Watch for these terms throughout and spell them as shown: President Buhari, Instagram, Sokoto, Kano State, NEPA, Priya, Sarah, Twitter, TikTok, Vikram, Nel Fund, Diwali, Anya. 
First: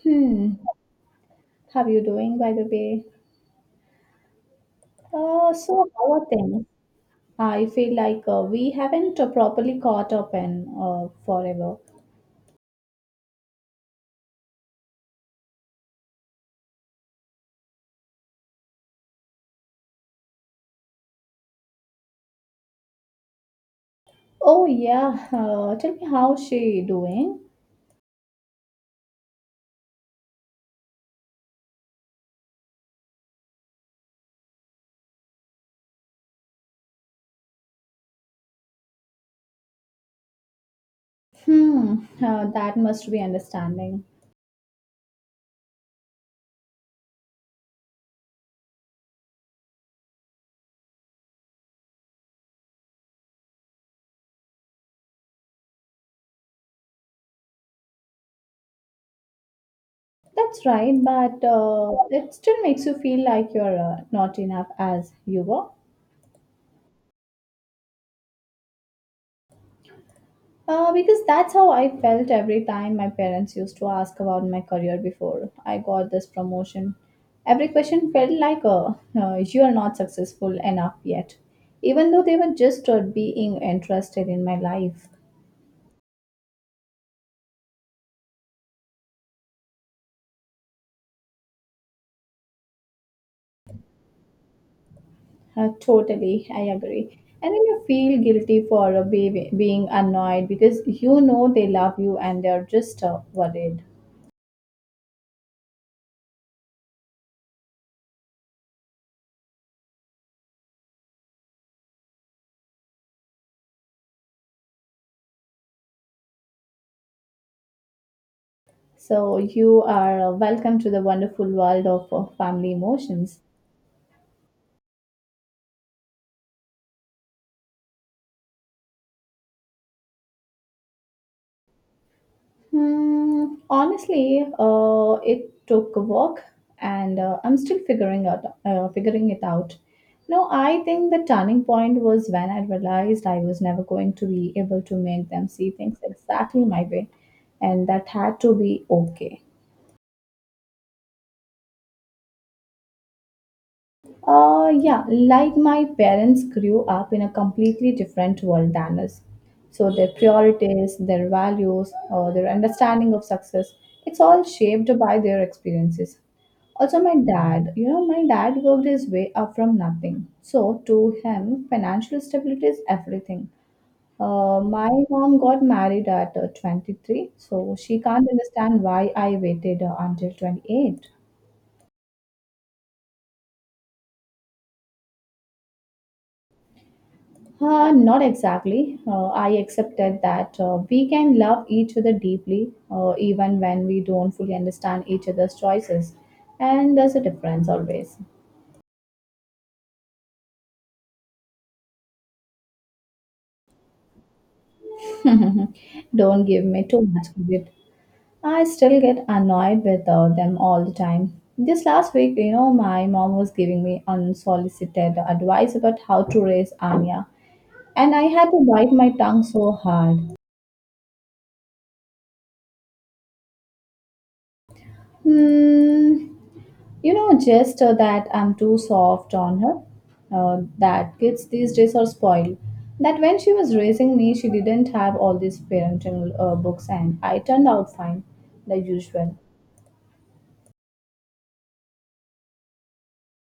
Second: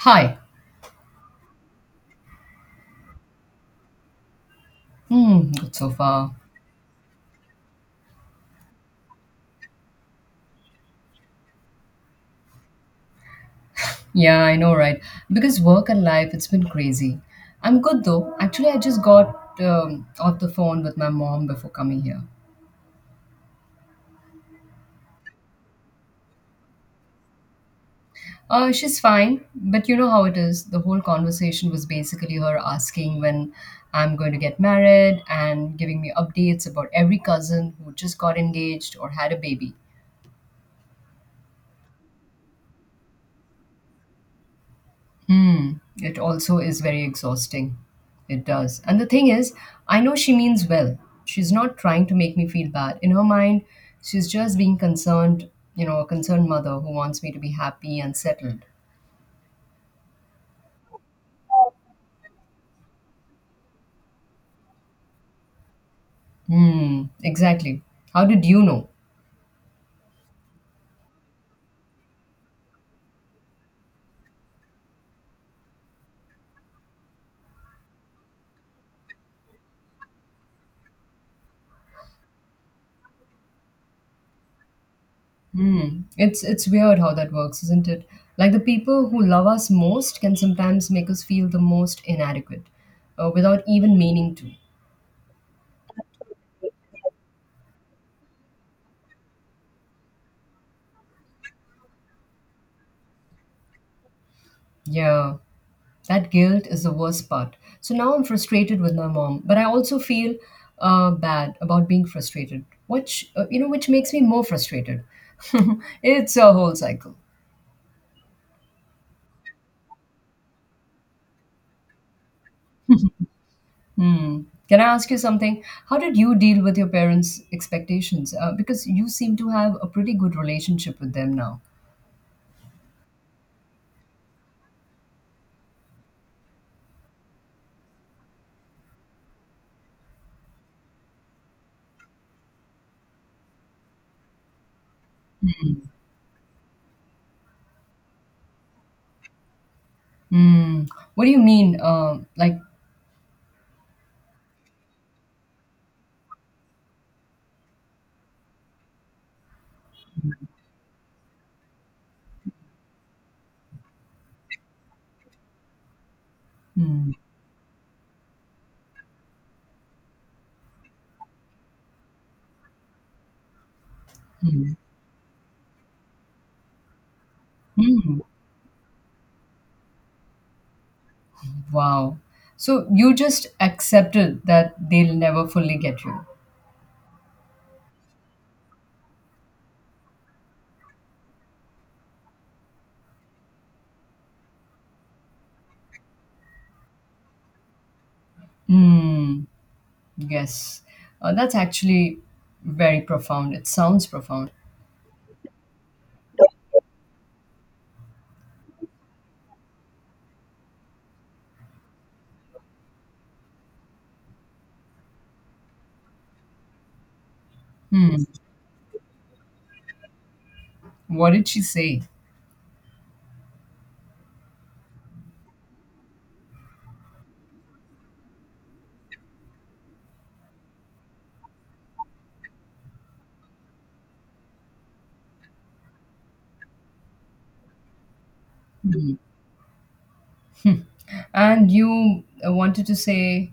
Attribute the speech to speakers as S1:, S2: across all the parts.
S1: Hi.
S2: Hmm. How you doing, by the way?
S1: Hmm,
S2: Uh,
S1: good
S2: so
S1: so
S2: how are
S1: far.
S2: things? I feel like we haven't properly caught up in forever.
S1: Yeah, I know, right? Because work and life, it's been crazy. I'm good though. Actually, I just got off the phone with my mom before coming here.
S2: Oh yeah. Tell me how she doing?
S1: She's fine, but you know how it is. The whole conversation was basically her asking when I'm going to get married and giving me updates about every cousin who just got engaged or had a baby.
S2: Hmm. That must be understanding.
S1: Hmm. It also is very exhausting. It does. And the thing is, I know she means well. She's not trying to make me feel bad. In her mind, she's just being concerned, you know, a concerned mother who wants me to be happy and settled.
S2: That's right, but it still makes you feel like you're not enough as you were.
S1: Hmm. Exactly. How did you know?
S2: Because that's how I felt every time my parents used to ask about my career before I got this promotion. Every question felt like, a no, you are not successful enough yet, even though they were just being interested in my life.
S1: Hmm. It's weird how that works, isn't it? Like the people who love us most can sometimes make us feel the most inadequate, without even meaning to.
S2: Totally, I agree. And then you feel guilty for being annoyed because you know they love you and they're just worried.
S1: Yeah. That guilt is the worst part. So now I'm frustrated with my mom, but I also feel bad about being frustrated, which you know, which makes me more frustrated. It's a whole cycle.
S2: So, you are welcome to the wonderful world of family emotions.
S1: Hmm. Can I ask you something? How did you deal with your parents' expectations? Because you seem to have a pretty good relationship with them now.
S2: Hmm, honestly, it took work, and I'm still figuring it out. No, I think the turning point was when I realized I was never going to be able to make them see things exactly my way, and that had to be okay.
S1: Hmm. What do you mean?
S2: Yeah, like my parents grew up in a completely different world than us. So their priorities, their values, their understanding of success, it's all shaped by their experiences. Also,
S1: Hmm,
S2: my dad, you know, my dad worked his way up from nothing. So to him, financial stability is everything.
S1: hmm,
S2: My mom got married at 23, so she
S1: hmm.
S2: can't understand why I waited until 28.
S1: Wow. So you just accepted that they'll never fully get you.
S2: Not exactly. I accepted that we can love each other deeply even when we don't fully understand each other's choices. And there's a difference always.
S1: Hmm. Yes, that's actually very profound. It sounds profound.
S2: Don't give me too much credit. I still get annoyed with them all the time. This last week, you know, my mom was giving me unsolicited advice about how to raise Anya. And
S1: Hmm.
S2: I had to bite my tongue so hard.
S1: What did she say?
S2: Hmm. You know, just that I'm too soft on her. That kids these days are spoiled. That when she was raising me, she didn't have all these parenting books, and I turned out fine, the usual.
S1: And you wanted to say,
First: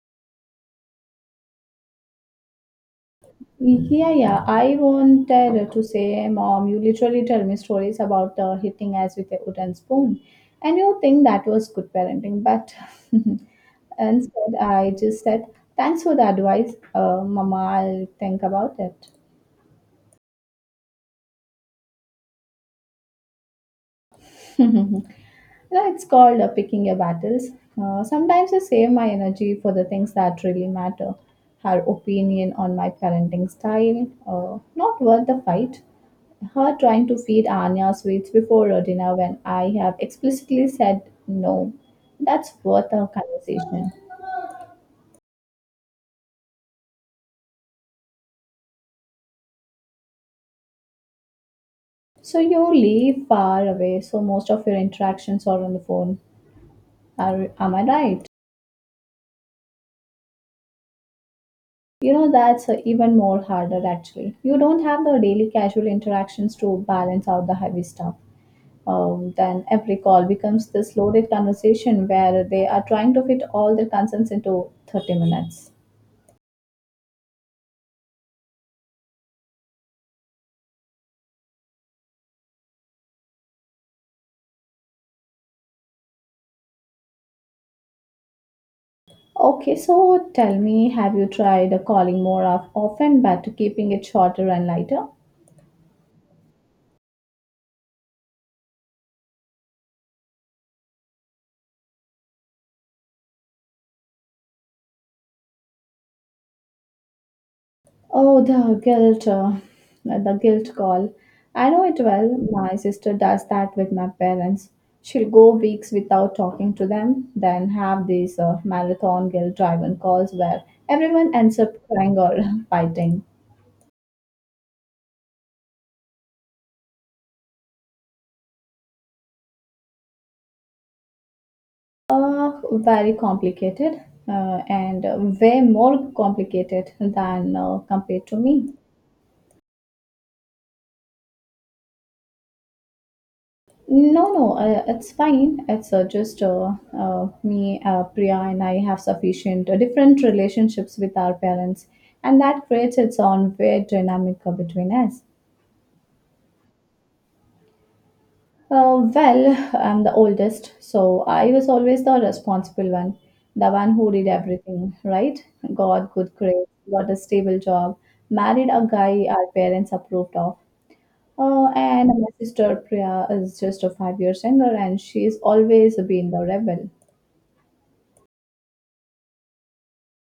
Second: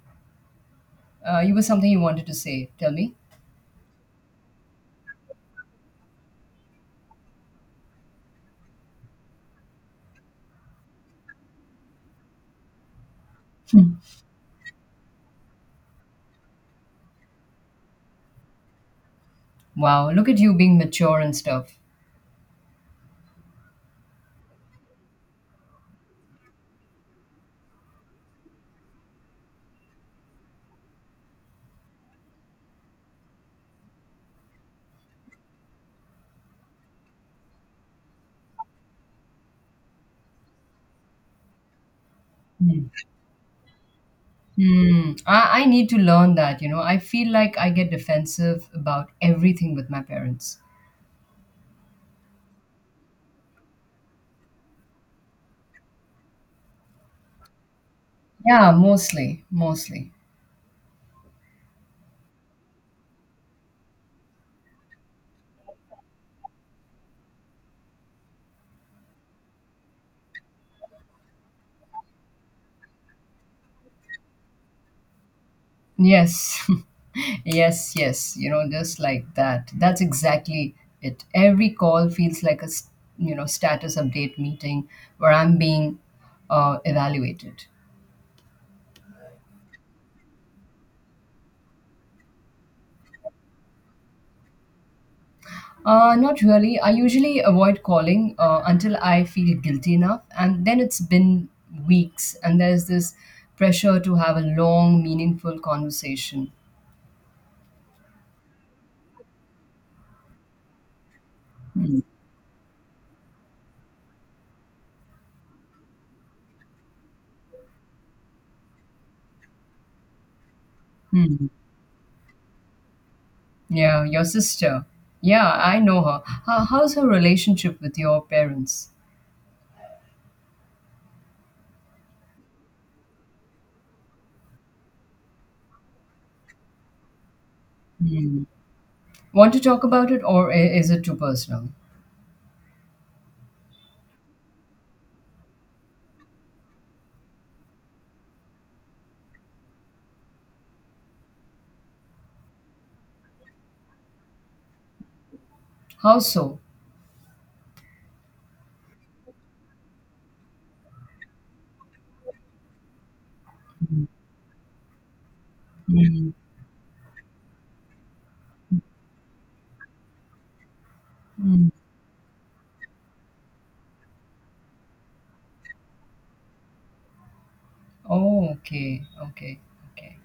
S1: you were something you wanted to say. Tell me.
S2: Yeah, yeah. I wanted to say, Mom, you literally tell me stories about hitting us with a wooden spoon, and you think that was good parenting, but instead, I just said, Thanks for the advice, Mama. I'll think about it.
S1: Wow, look at you being mature and stuff.
S2: No, it's called picking your battles. Sometimes I save my energy for the things that really matter. Her opinion on my parenting style, not worth the fight. Her trying to feed Anya sweets before dinner when I have explicitly said no. That's
S1: Hmm.
S2: worth a conversation.
S1: Hmm. I need to learn that, you know. I feel like I get defensive about everything with my parents.
S2: So you live far away, so most of your interactions are on the phone. Am I right?
S1: Yeah, mostly, mostly.
S2: You know, that's even more harder actually. You don't have the daily casual interactions to balance out the heavy stuff. Then every call becomes this loaded conversation where they are trying to fit all their concerns into 30 minutes.
S1: Yes, yes, yes. You know, just like that. That's exactly it. Every call feels like you know status update meeting where I'm being evaluated.
S2: Okay, so tell me, have you tried calling more of often but keeping it shorter and lighter?
S1: Not really. I usually avoid calling until I feel guilty enough, and then it's been weeks, and there's this pressure to have a long, meaningful conversation.
S2: Oh, the guilt call. I know it
S1: Hmm.
S2: well. My sister does that with my parents. She'll go weeks without talking to them, then have these marathon guilt driven calls where everyone
S1: Hmm.
S2: ends up crying or fighting.
S1: Yeah, your sister. Yeah, I know her. How's her relationship with your parents?
S2: Very complicated and way more complicated than compared to
S1: Mm.
S2: me.
S1: Want to talk about it, or is it too personal?
S2: No, no, it's fine. It's just me, Priya, and I have sufficient different relationships with our parents, and that creates its own weird dynamic between us.
S1: How so?
S2: Well, I'm the oldest, so I was always the responsible one, the one who did everything, right? Got
S1: Mm.
S2: good grades, got a stable job, married a guy our parents approved of.
S1: Mm.
S2: And my sister Priya is just 5 years younger, and she's always been the rebel.
S1: Oh, okay, okay, okay.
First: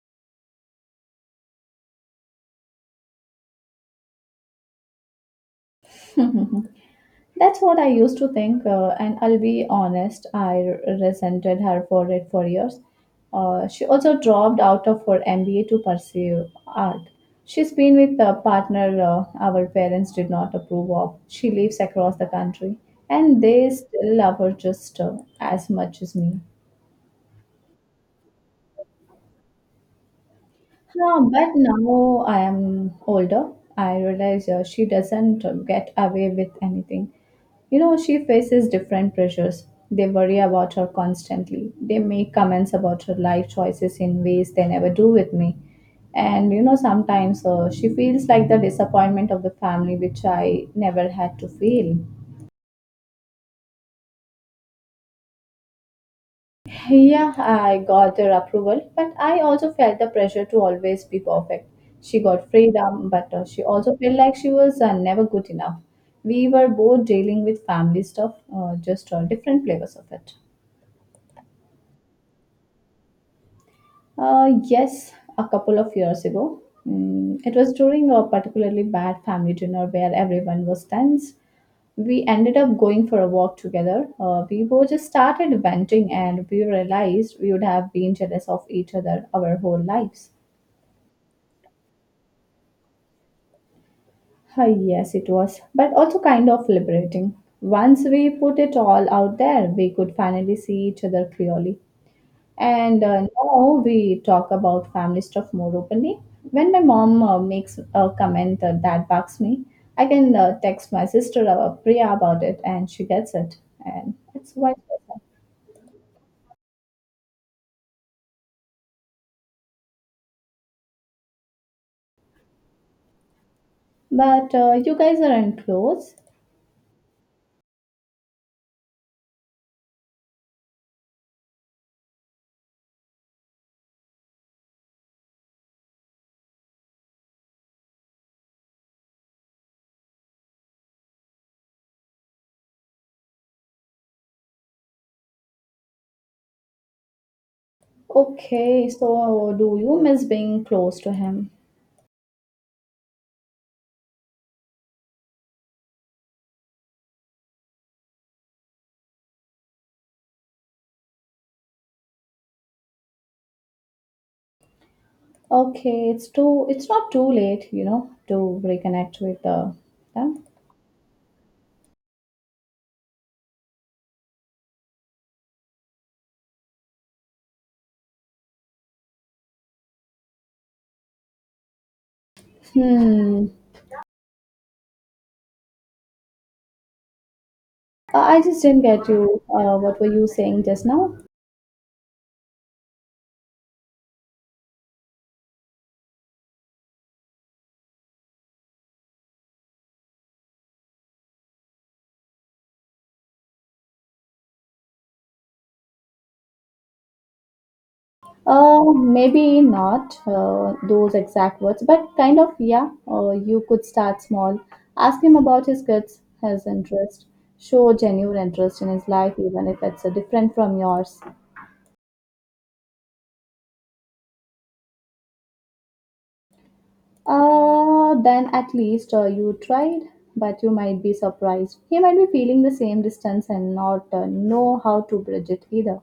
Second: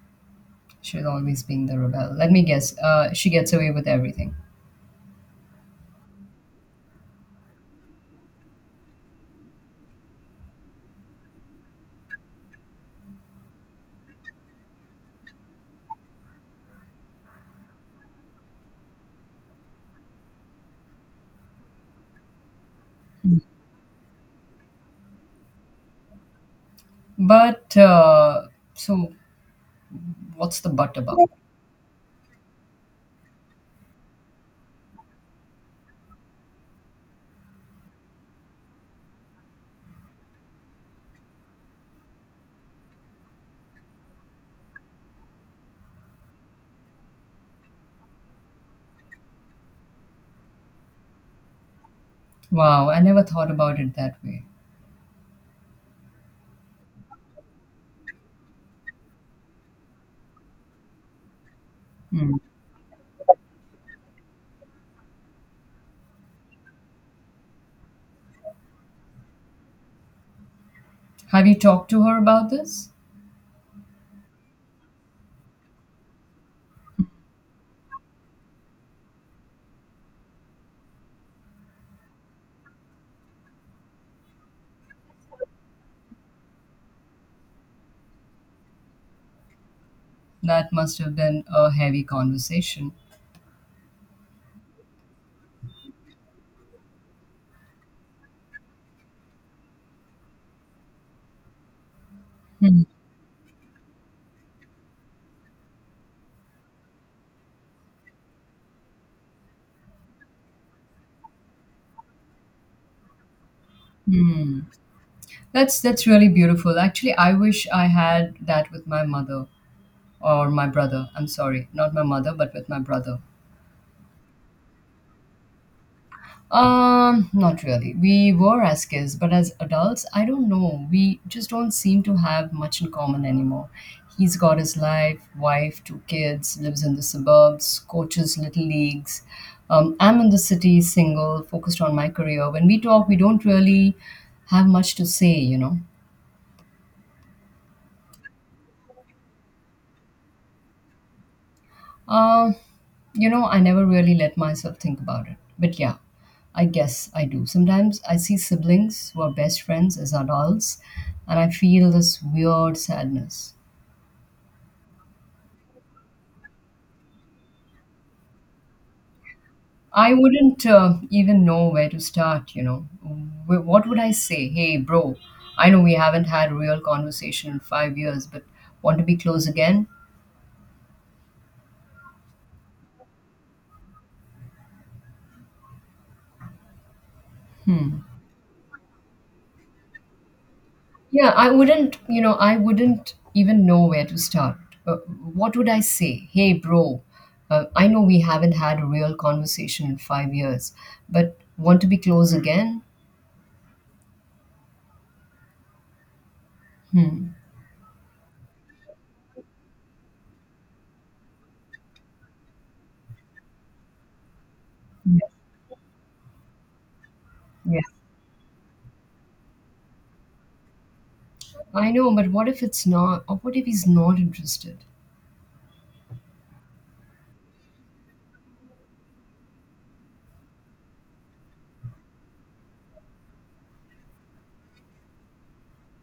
S1: She's always being the rebel. Let me guess. She gets away with everything.
S2: That's what I used to think, and I'll be honest, I resented her for it for years. She also dropped out of her MBA to pursue art. She's been with a partner our parents did not approve of. She lives across the country, and they still love her just as much as me.
S1: But uh, so, what's the but about?
S2: No, but now I am older. I realize she doesn't get away with anything. You know, she faces different pressures. They worry about her constantly. They make comments about her life choices in ways they never do with me. And you know, sometimes she feels like the disappointment of the family, which I never had to feel.
S1: Wow, I never thought about it that way.
S2: Yeah, I got her approval, but I also felt the pressure to always be perfect. She
S1: Mm.
S2: got freedom, but she also felt like she was never good enough. We were both dealing with family stuff, just different flavors of it.
S1: Have you talked to her about this?
S2: Yes, a couple of years ago. Mm, it was during a particularly bad family dinner where everyone was tense. We ended up going for a walk together. We both just started venting and we realized we would have been jealous of each other our whole lives.
S1: That must have been a heavy conversation.
S2: Ah, yes, it was, but also kind of liberating. Once we put it all out there, we could finally see each other clearly. And now we talk about family stuff more openly. When my mom makes a comment that bugs me, I can text my sister Priya about it, and she gets it, and it's
S1: Hmm.
S2: vice versa.
S1: That's really beautiful. Actually, I wish I had that with my mother. Or my brother. I'm sorry, not my mother, but with my brother.
S2: But you guys aren't close.
S1: Not really. We were as kids, but as adults, I don't know. We just don't seem to have much in common anymore. He's got his life, wife, two kids, lives in the suburbs, coaches little leagues. I'm in the city, single, focused on my career. When we talk, we don't really have much to say, you know.
S2: Okay, so do you miss being close to him?
S1: Um, you know, I never really let myself think about it. But yeah, I guess I do. Sometimes I see siblings who are best friends as adults, and I feel this weird sadness.
S2: Okay, it's too it's not too late, you know, to reconnect with
S1: I
S2: them.
S1: wouldn't even know where to start, you know. What would I say? Hey, bro, I know we haven't had a real conversation in 5 years, but want to be close again?
S2: Hmm. I just didn't get you. What were you saying just now?
S1: Yeah, I wouldn't even know where to start. Uh, what would I say? Hey, bro, I know we haven't had a real conversation in 5 years, but want to be close again? Hmm.
S2: Maybe not those exact words, but kind of, yeah. You could start small.
S1: Yeah.
S2: Ask him about his kids, his interest.
S1: Yeah.
S2: Show genuine interest in his life, even if it's different from yours.
S1: I know, but what if it's not, or what if he's not interested?
S2: Then at least you tried, but you might be surprised. He might be feeling the same distance and not know how to bridge it either.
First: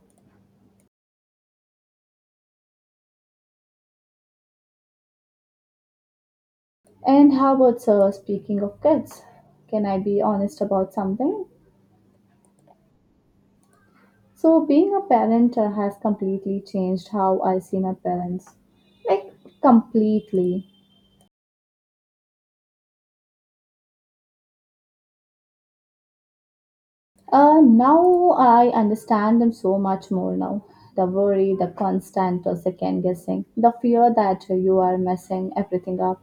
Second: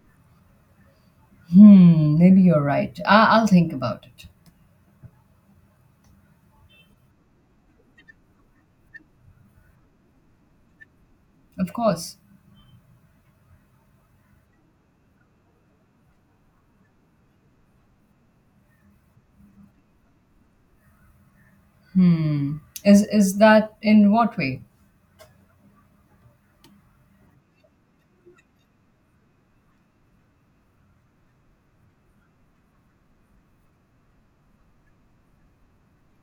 S1: Hmm, maybe you're right. I'll think about it.
S2: And how about speaking of kids? Can I be honest about something?
S1: Of course.
S2: So, being a parent has completely changed how I see my parents. Like, completely.
S1: Hmm. Is that in what way?
S2: Now I understand them so much more now. The worry, the constant second guessing, the fear that you are messing everything up.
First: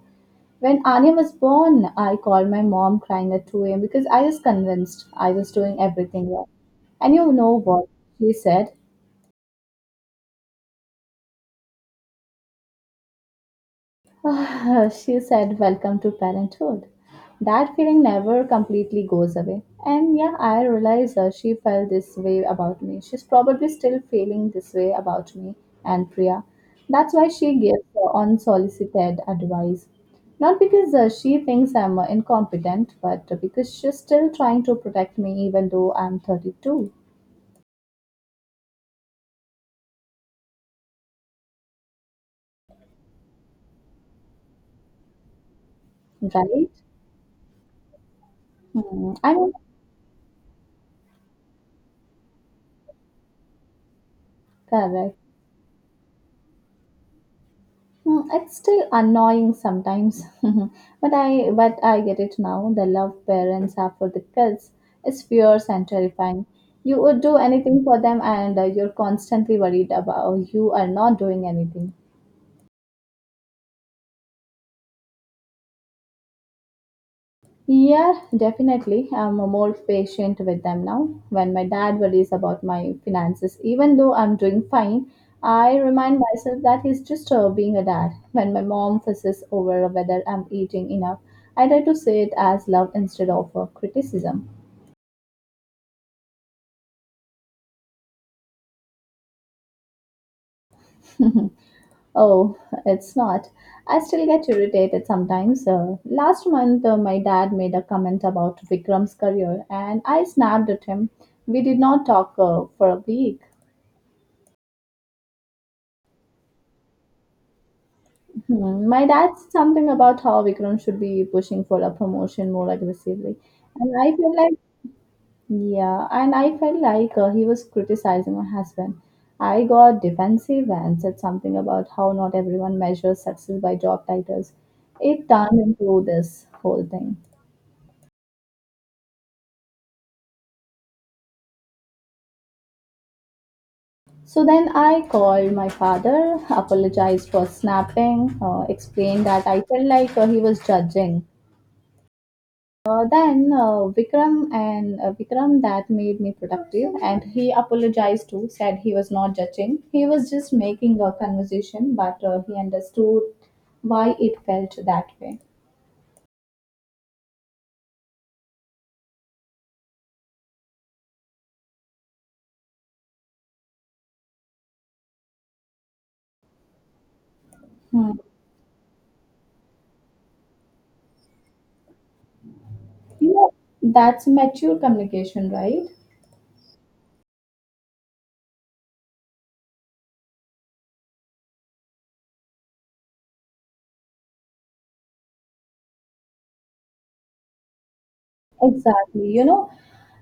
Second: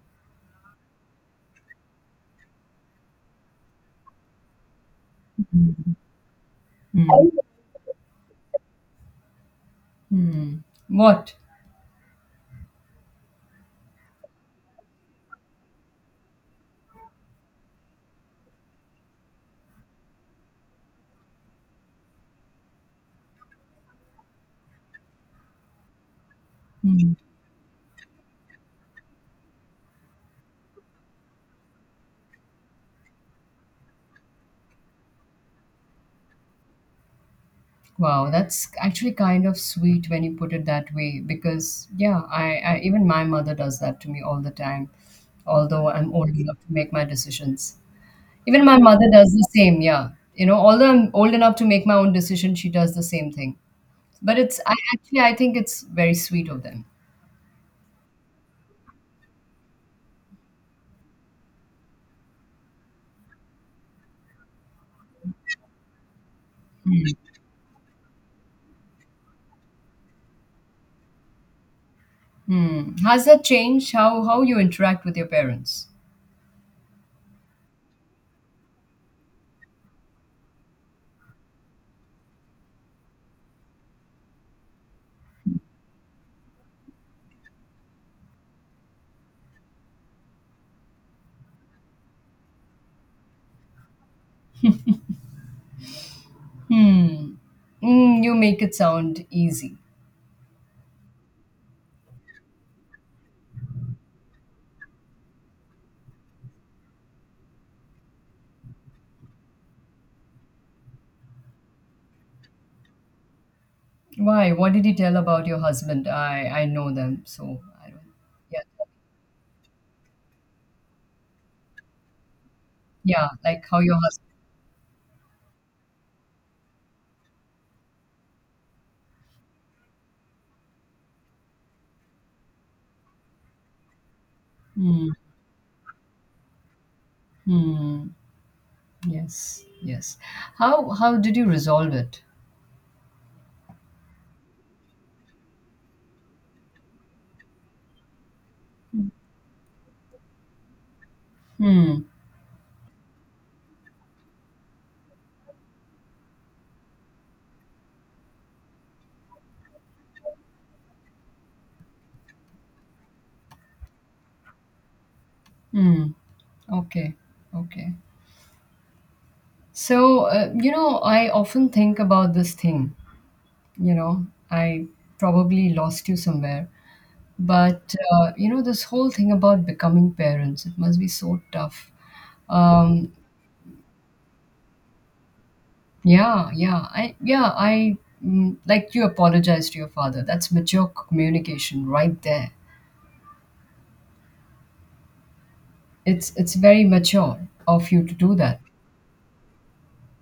S2: When Anya was born, I called my mom crying at 2 a.m. because I was convinced I was doing everything wrong.
S1: Hmm.
S2: And you know what? She said,
S1: Hmm. What?
S2: "Ah," she said, Welcome to parenthood. That feeling never completely goes away. And yeah, I realize she felt this way about me. She's probably still feeling this way about me and Priya. That's why she gives unsolicited advice. Not because she thinks I'm incompetent, but because she's still trying to protect me even though I'm 32,
S1: Wow, that's actually kind of sweet when you put it that way, because yeah, I even my mother does that to me all the time, although I'm old enough
S2: right?
S1: to make my decisions. Even my mother
S2: Hmm.
S1: does
S2: I
S1: the
S2: mean,
S1: same, yeah. You know, although I'm old enough to make my own decision, she does the same thing. But it's I
S2: correct.
S1: actually I think it's very sweet of them.
S2: Mm, it's still annoying sometimes, but I get it now. The love parents have for the kids is fierce and terrifying. You would do anything for them, and you're constantly worried about you are not doing anything.
S1: Hmm. Has that changed how you interact with your parents?
S2: Yeah, definitely. I'm a more patient with them now. When my dad worries about my finances, even though I'm doing fine, I remind myself that he's just being a dad. When my mom fusses over whether I'm eating enough, I try to say it as love instead of criticism.
S1: Hmm. Mm, you make it sound easy.
S2: Oh, it's not. I still get irritated sometimes. Last month, my dad made a comment about Vikram's career, and I snapped at him. We did not talk for a week.
S1: Why? What did he tell about your husband? I know them, so I don't. Yeah,
S2: Hmm, my dad said something about how Vikram should be pushing for a promotion more
S1: yeah,
S2: aggressively,
S1: like how
S2: and
S1: your
S2: I
S1: husband.
S2: felt like he was criticizing my husband. I got defensive and said something about how not everyone measures success by job titles.
S1: Hmm.
S2: It turned into this whole thing.
S1: Hmm. Yes. Yes. How did you resolve it?
S2: So then I called my father, apologized for snapping, explained that I felt like he was judging
S1: Hmm.
S2: Then Vikram and Vikram that made me productive, and he apologized too. Said he was not judging; he was just making a conversation, but he understood why it felt that way.
S1: Hmm. Okay. Okay. So you know, I often think about this thing. You know, I probably lost you somewhere, but
S2: Hmm.
S1: you know, this whole thing about becoming parents, it must be so tough. Um,
S2: You know, that's mature communication, right?
S1: Yeah, yeah. Like, you apologize to your father. That's mature communication right there. It's very mature of you to do that.
S2: Exactly. You know,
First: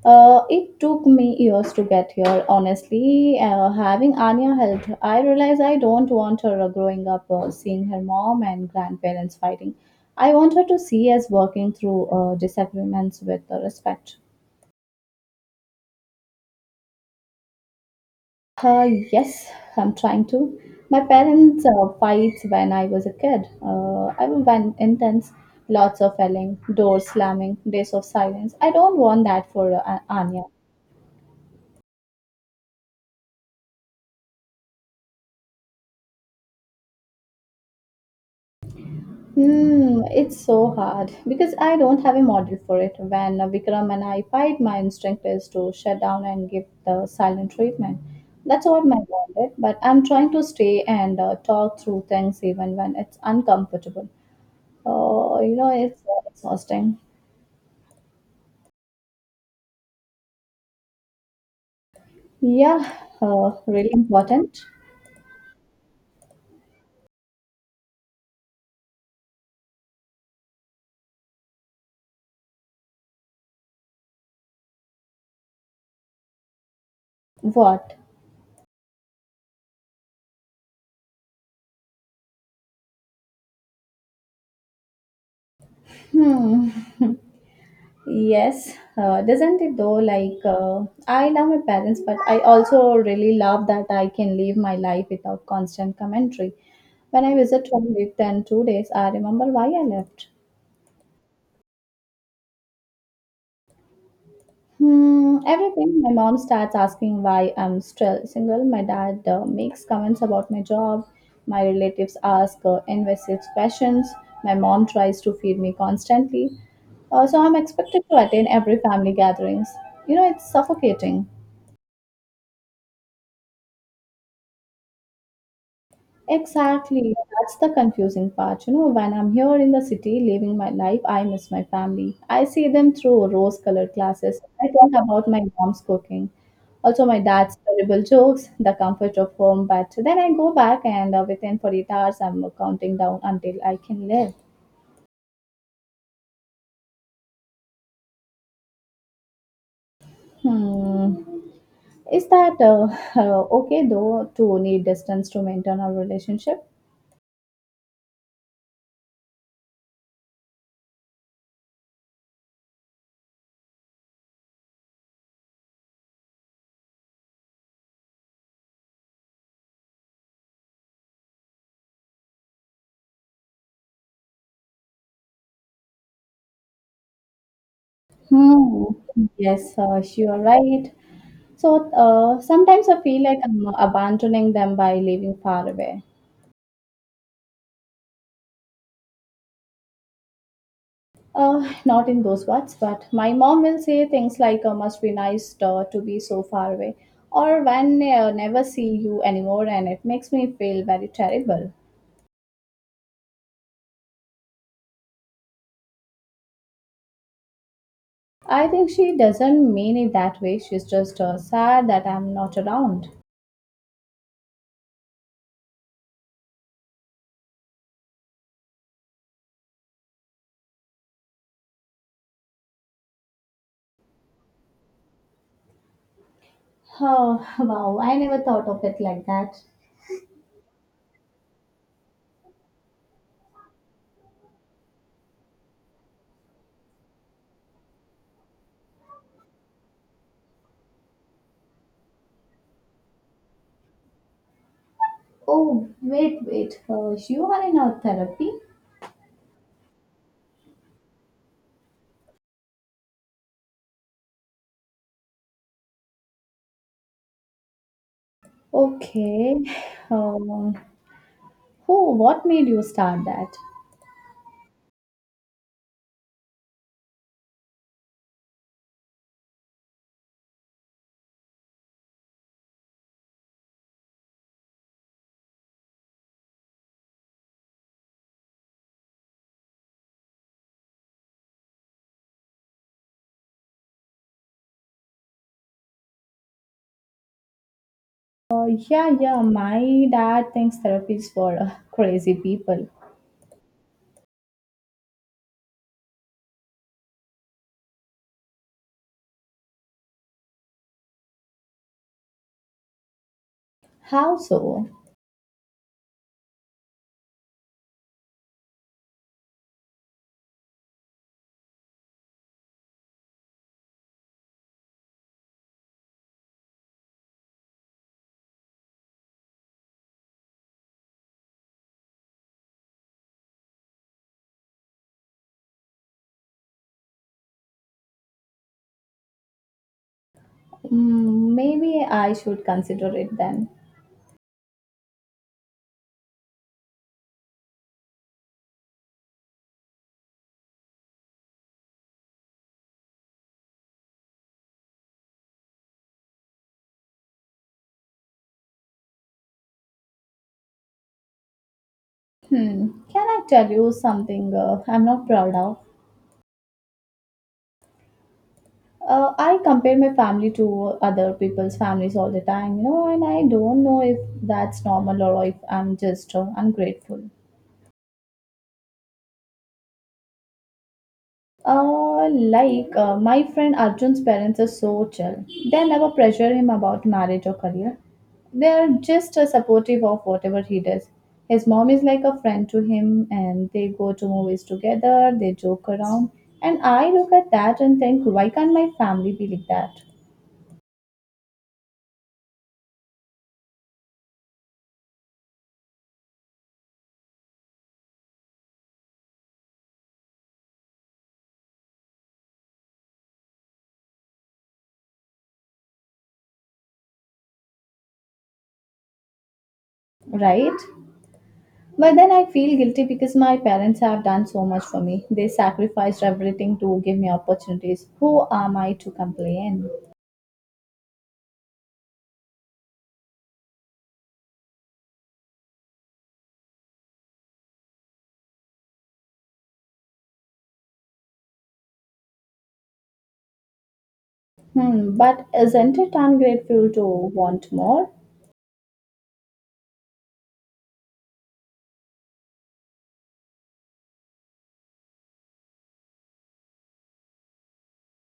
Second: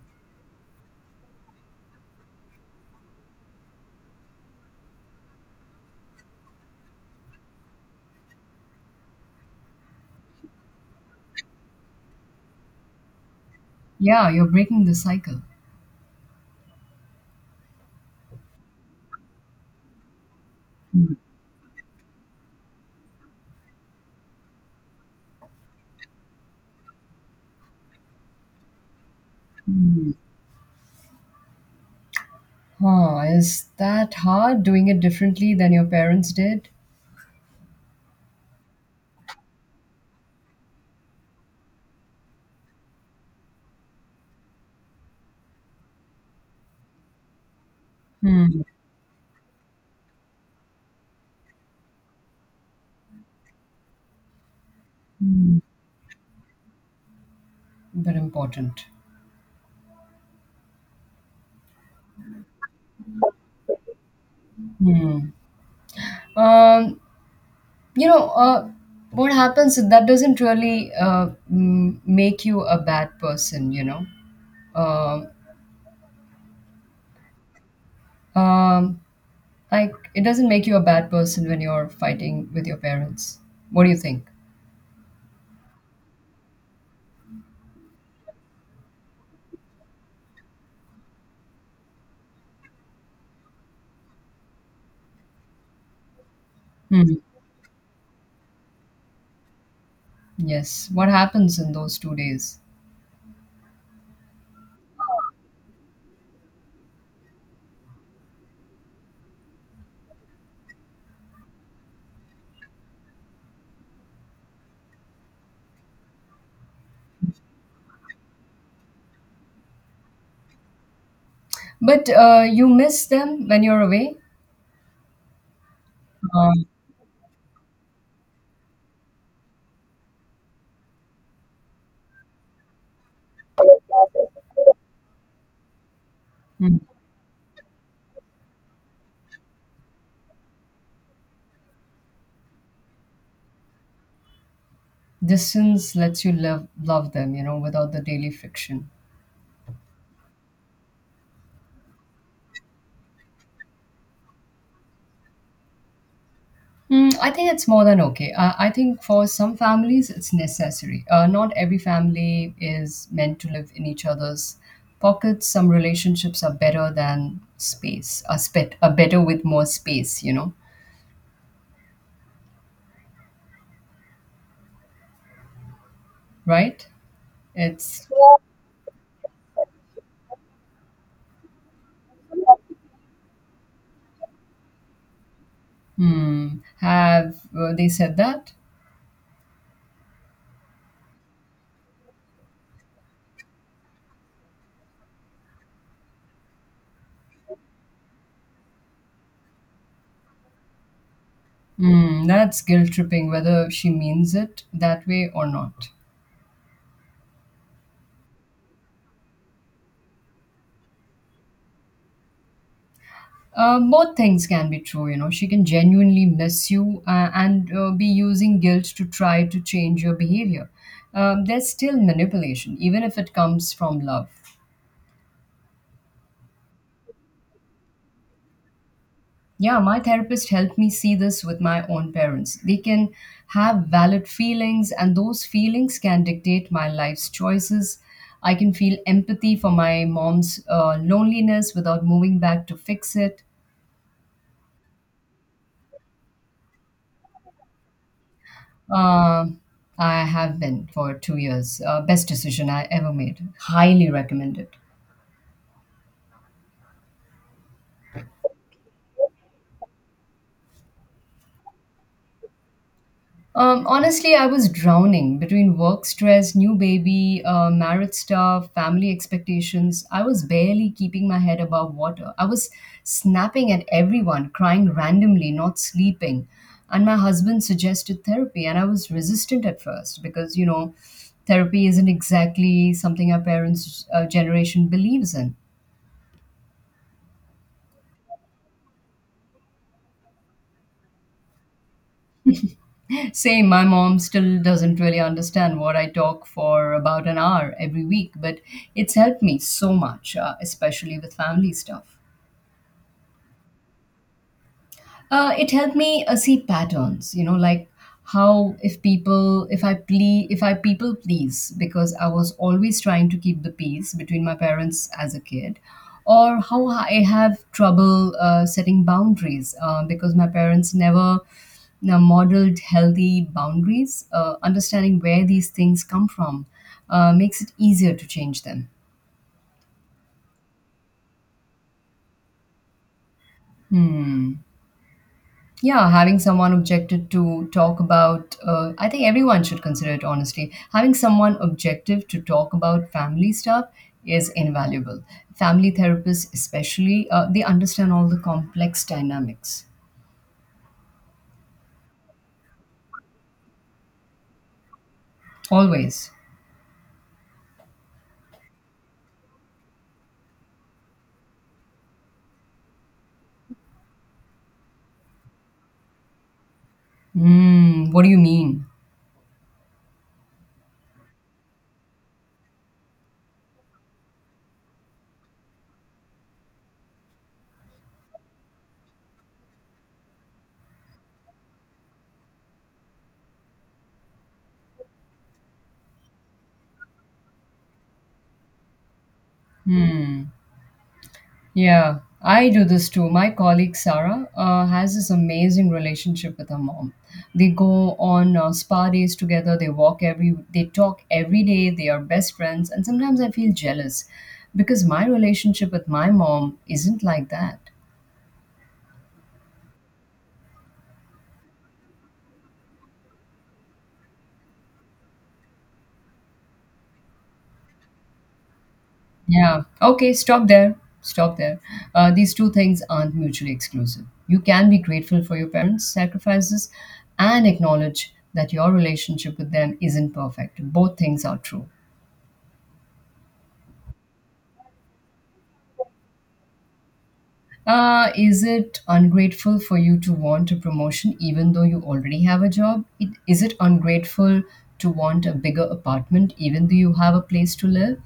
S2: it took me years to get here, honestly. Having Anya helped, I realized I don't want her growing up seeing her mom and grandparents fighting. I want her to see us working through disagreements with respect.
S1: Yeah, you're breaking the cycle.
S2: Yes, I'm trying to. My parents fights when I was a kid. I was when intense, lots of yelling, doors slamming, days of silence. I don't want that for
S1: Mm-hmm.
S2: Anya.
S1: Huh, is that hard doing it differently than your parents did?
S2: It's so hard because I don't have a model for it. When Vikram and I fight, my instinct is to shut down and give the silent treatment.
S1: Hmm.
S2: That's what my bond is, but I'm trying to stay and talk through things even when it's uncomfortable. It's exhausting.
S1: But important.
S2: Yeah, really important.
S1: Hmm. Um, you know, uh, what happens is that doesn't really make you a bad person, you know. Um,
S2: What?
S1: um, Like, it doesn't make you a bad person when you're fighting with your parents. What do you think?
S2: Hmm. Yes, doesn't it though? Like, I love my parents, but I also really love that I can live my life without constant commentary.
S1: Hmm.
S2: When I visit one week and 2 days, I remember why I left.
S1: Yes. What happens in those 2 days?
S2: Everything. My mom starts asking why I'm still single. My dad makes comments about my job. My relatives ask invasive questions. My mom tries to feed me constantly. So I'm expected to attend every family gatherings. It's suffocating.
S1: But you miss them when you're away. Uh,
S2: Exactly. That's the confusing part. When I'm here in the city living my life, I miss my family. I see them through rose colored glasses. I think about my mom's cooking.
S1: hmm.
S2: Also, my dad's terrible jokes, the comfort of home. But then I go back, and within 48 hours, I'm counting down until I can live.
S1: Distance lets you love them, you know, without the daily friction.
S2: Hmm. Is that okay, though, to need distance to maintain our relationship?
S1: Mm, I think it's more than okay. I think for some families it's necessary. Not every family is meant to live in each other's pockets. Some relationships are better than space. Are better with more space. You know, right? It's
S2: Hmm. Yes, you are right. So sometimes I feel like I'm abandoning them by living far away.
S1: Hmm. Have they said that?
S2: Not in those words, but my mom will say things like, must be nice to be so far away, or when never see you anymore, and it makes me feel very terrible.
S1: Hmm. That's guilt tripping, whether she means it that way or not.
S2: I think she doesn't mean it that way, she's just sad that I'm not around.
S1: Both things can be true, you know. She can genuinely miss you and be using guilt to try to change your behavior. There's still manipulation, even if it comes from love.
S2: Oh, wow, I never thought of it like that.
S1: Yeah, my therapist helped me see this with my own parents. They can have valid feelings, and those feelings can dictate my life's choices. I can feel empathy for my mom's loneliness without moving back to fix it.
S2: Oh, wait, wait, you are in our therapy?
S1: Uh, I have been for 2 years. Best decision I ever made. Highly recommend it.
S2: Okay. Um, Oh, what made you start that?
S1: Honestly, I was drowning between work stress, new baby, marriage stuff, family expectations. I was barely keeping my head above water. I was snapping at everyone, crying randomly, not sleeping. And my husband suggested therapy, and I was resistant at first because, you know, therapy isn't exactly something our parents' generation believes in.
S2: Yeah, yeah, my dad thinks therapy is for crazy people.
S1: Same, my mom still doesn't really understand what I talk for about an hour every week, but it's helped me so much, especially with family stuff.
S2: How so?
S1: It helped me see patterns, you know, like how if I people please, because I was always trying to keep the peace between my parents as a kid, or how I have trouble setting boundaries because my parents never modeled healthy boundaries. Understanding where these things come from makes it easier to change them.
S2: Maybe I should consider it then.
S1: Hmm. Yeah, having someone objected to talk about, I think everyone should consider it honestly. Having someone objective to talk about family stuff is invaluable. Family therapists, especially, they understand all the complex dynamics.
S2: Can I tell you something I'm not proud of?
S1: Always.
S2: I compare my family to other people's families all the time, and I don't know if that's normal or if I'm just ungrateful.
S1: Hmm. What do you mean?
S2: Like my friend Arjun's parents are so chill. They never pressure him about marriage or career. They are just supportive of whatever he does. His mom is like a friend to him, and they go to movies together. They joke around, and I look at that and think, why can't my family be like that,
S1: Hmm. Yeah, I do this too. My colleague Sarah has this amazing relationship with her mom. They go on spa days together. They walk every. They talk every day. They are best friends. And sometimes I feel jealous because my relationship with my mom isn't like that.
S2: right? But then I feel guilty because my parents have done so much for me. They sacrificed everything to give me opportunities. Who am I to
S1: Yeah.
S2: complain?
S1: Okay. Stop there. Stop there. These two things aren't mutually exclusive. You can be grateful for your parents' sacrifices and acknowledge that your relationship with them isn't perfect. Both things are true.
S2: But isn't it ungrateful to want more?
S1: Is it ungrateful for you to want a promotion even though you already have a job? Is it ungrateful to want a bigger apartment even though you have a place to live?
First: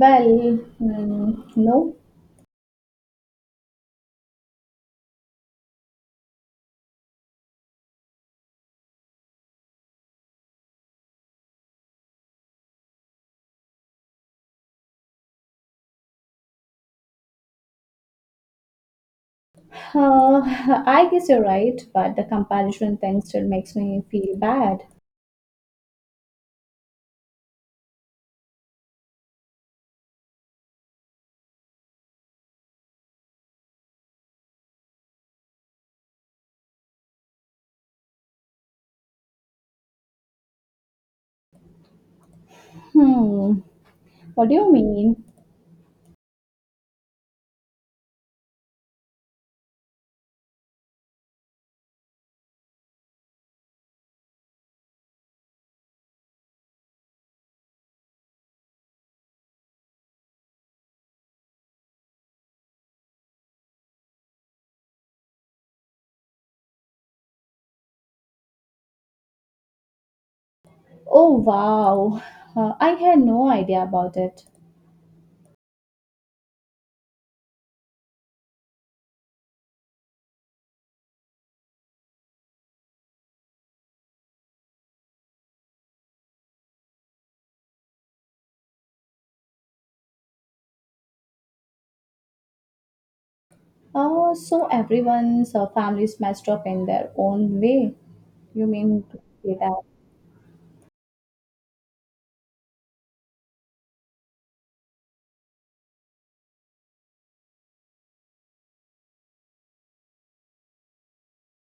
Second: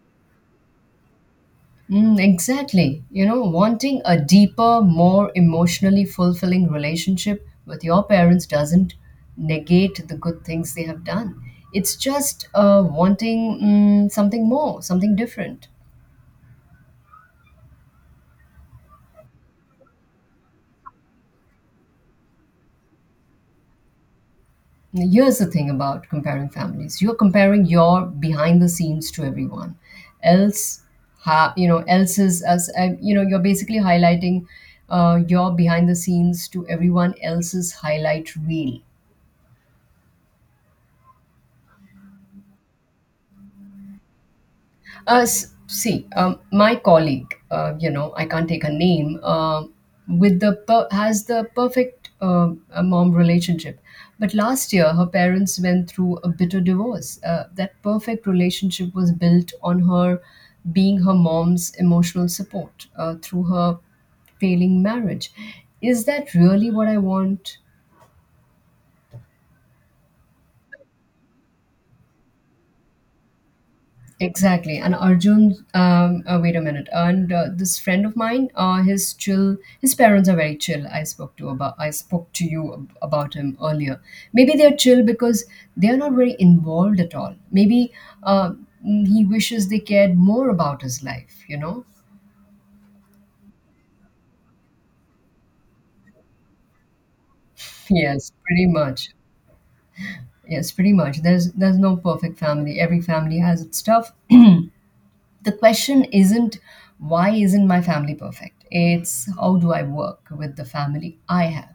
S2: Well, no.
S1: Mm, exactly. You know, wanting a deeper, more emotionally fulfilling relationship with your parents doesn't negate the good things they have done. It's just wanting something more, something different.
S2: Uh, I guess you're right, but the comparison thing still makes me feel bad.
S1: Now, here's the thing about comparing families. You're comparing your behind the scenes to everyone else. Ha, you know, else's as you know, You're basically highlighting your behind the scenes to everyone else's highlight reel.
S2: Hmm, what do you mean?
S1: See, my colleague, I can't take her name, has the perfect mom relationship. But last year, her parents went through a bitter divorce. That perfect relationship was built on her being her mom's emotional support through her failing marriage. Is that really what I want?
S2: Oh, wow. I had no idea about it.
S1: Exactly. And Arjun, wait a minute. And this friend of mine, his parents are very chill. I spoke I spoke to you about him earlier. Maybe they're chill because they're not very involved at all. Maybe uh, he wishes they cared more about his life. You know?
S2: Oh, so everyone's families messed up in their own way.
S1: Yes,
S2: You
S1: pretty
S2: mean
S1: much.
S2: to say that?
S1: Yes, pretty much. There's no perfect family. Every family has its stuff. The question isn't why isn't my family perfect? It's how do I work with the family I have?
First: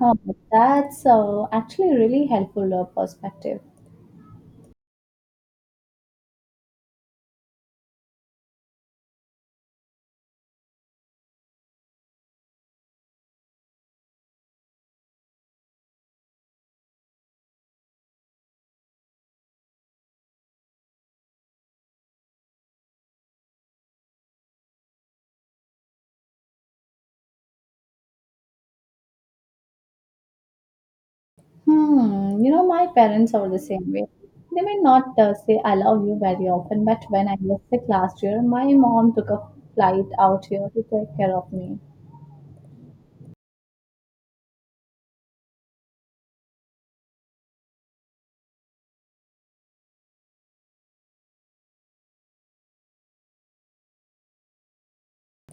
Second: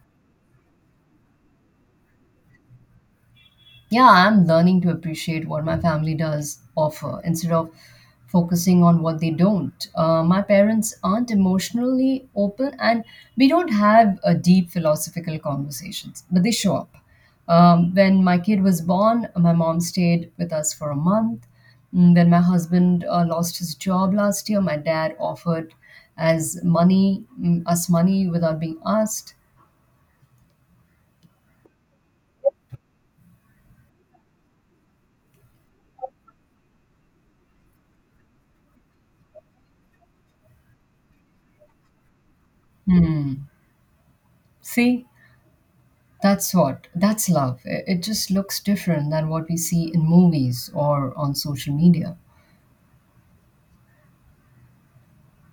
S2: Huh, that's actually really helpful perspective.
S1: Yeah, I'm learning to appreciate what my family does offer instead of focusing on what they don't. My parents aren't emotionally open and we don't have a deep philosophical conversations, but they show up. When my kid was born, my mom stayed with us for a month. Mm, when my husband lost his job last year, my dad offered us money without being asked.
S2: My parents are the same way. They may not say I love you very often, but when I was sick last year, my mom took a flight out here to take care of me.
S1: Hmm. See, that's love. It just looks different than what we see in movies or on social media.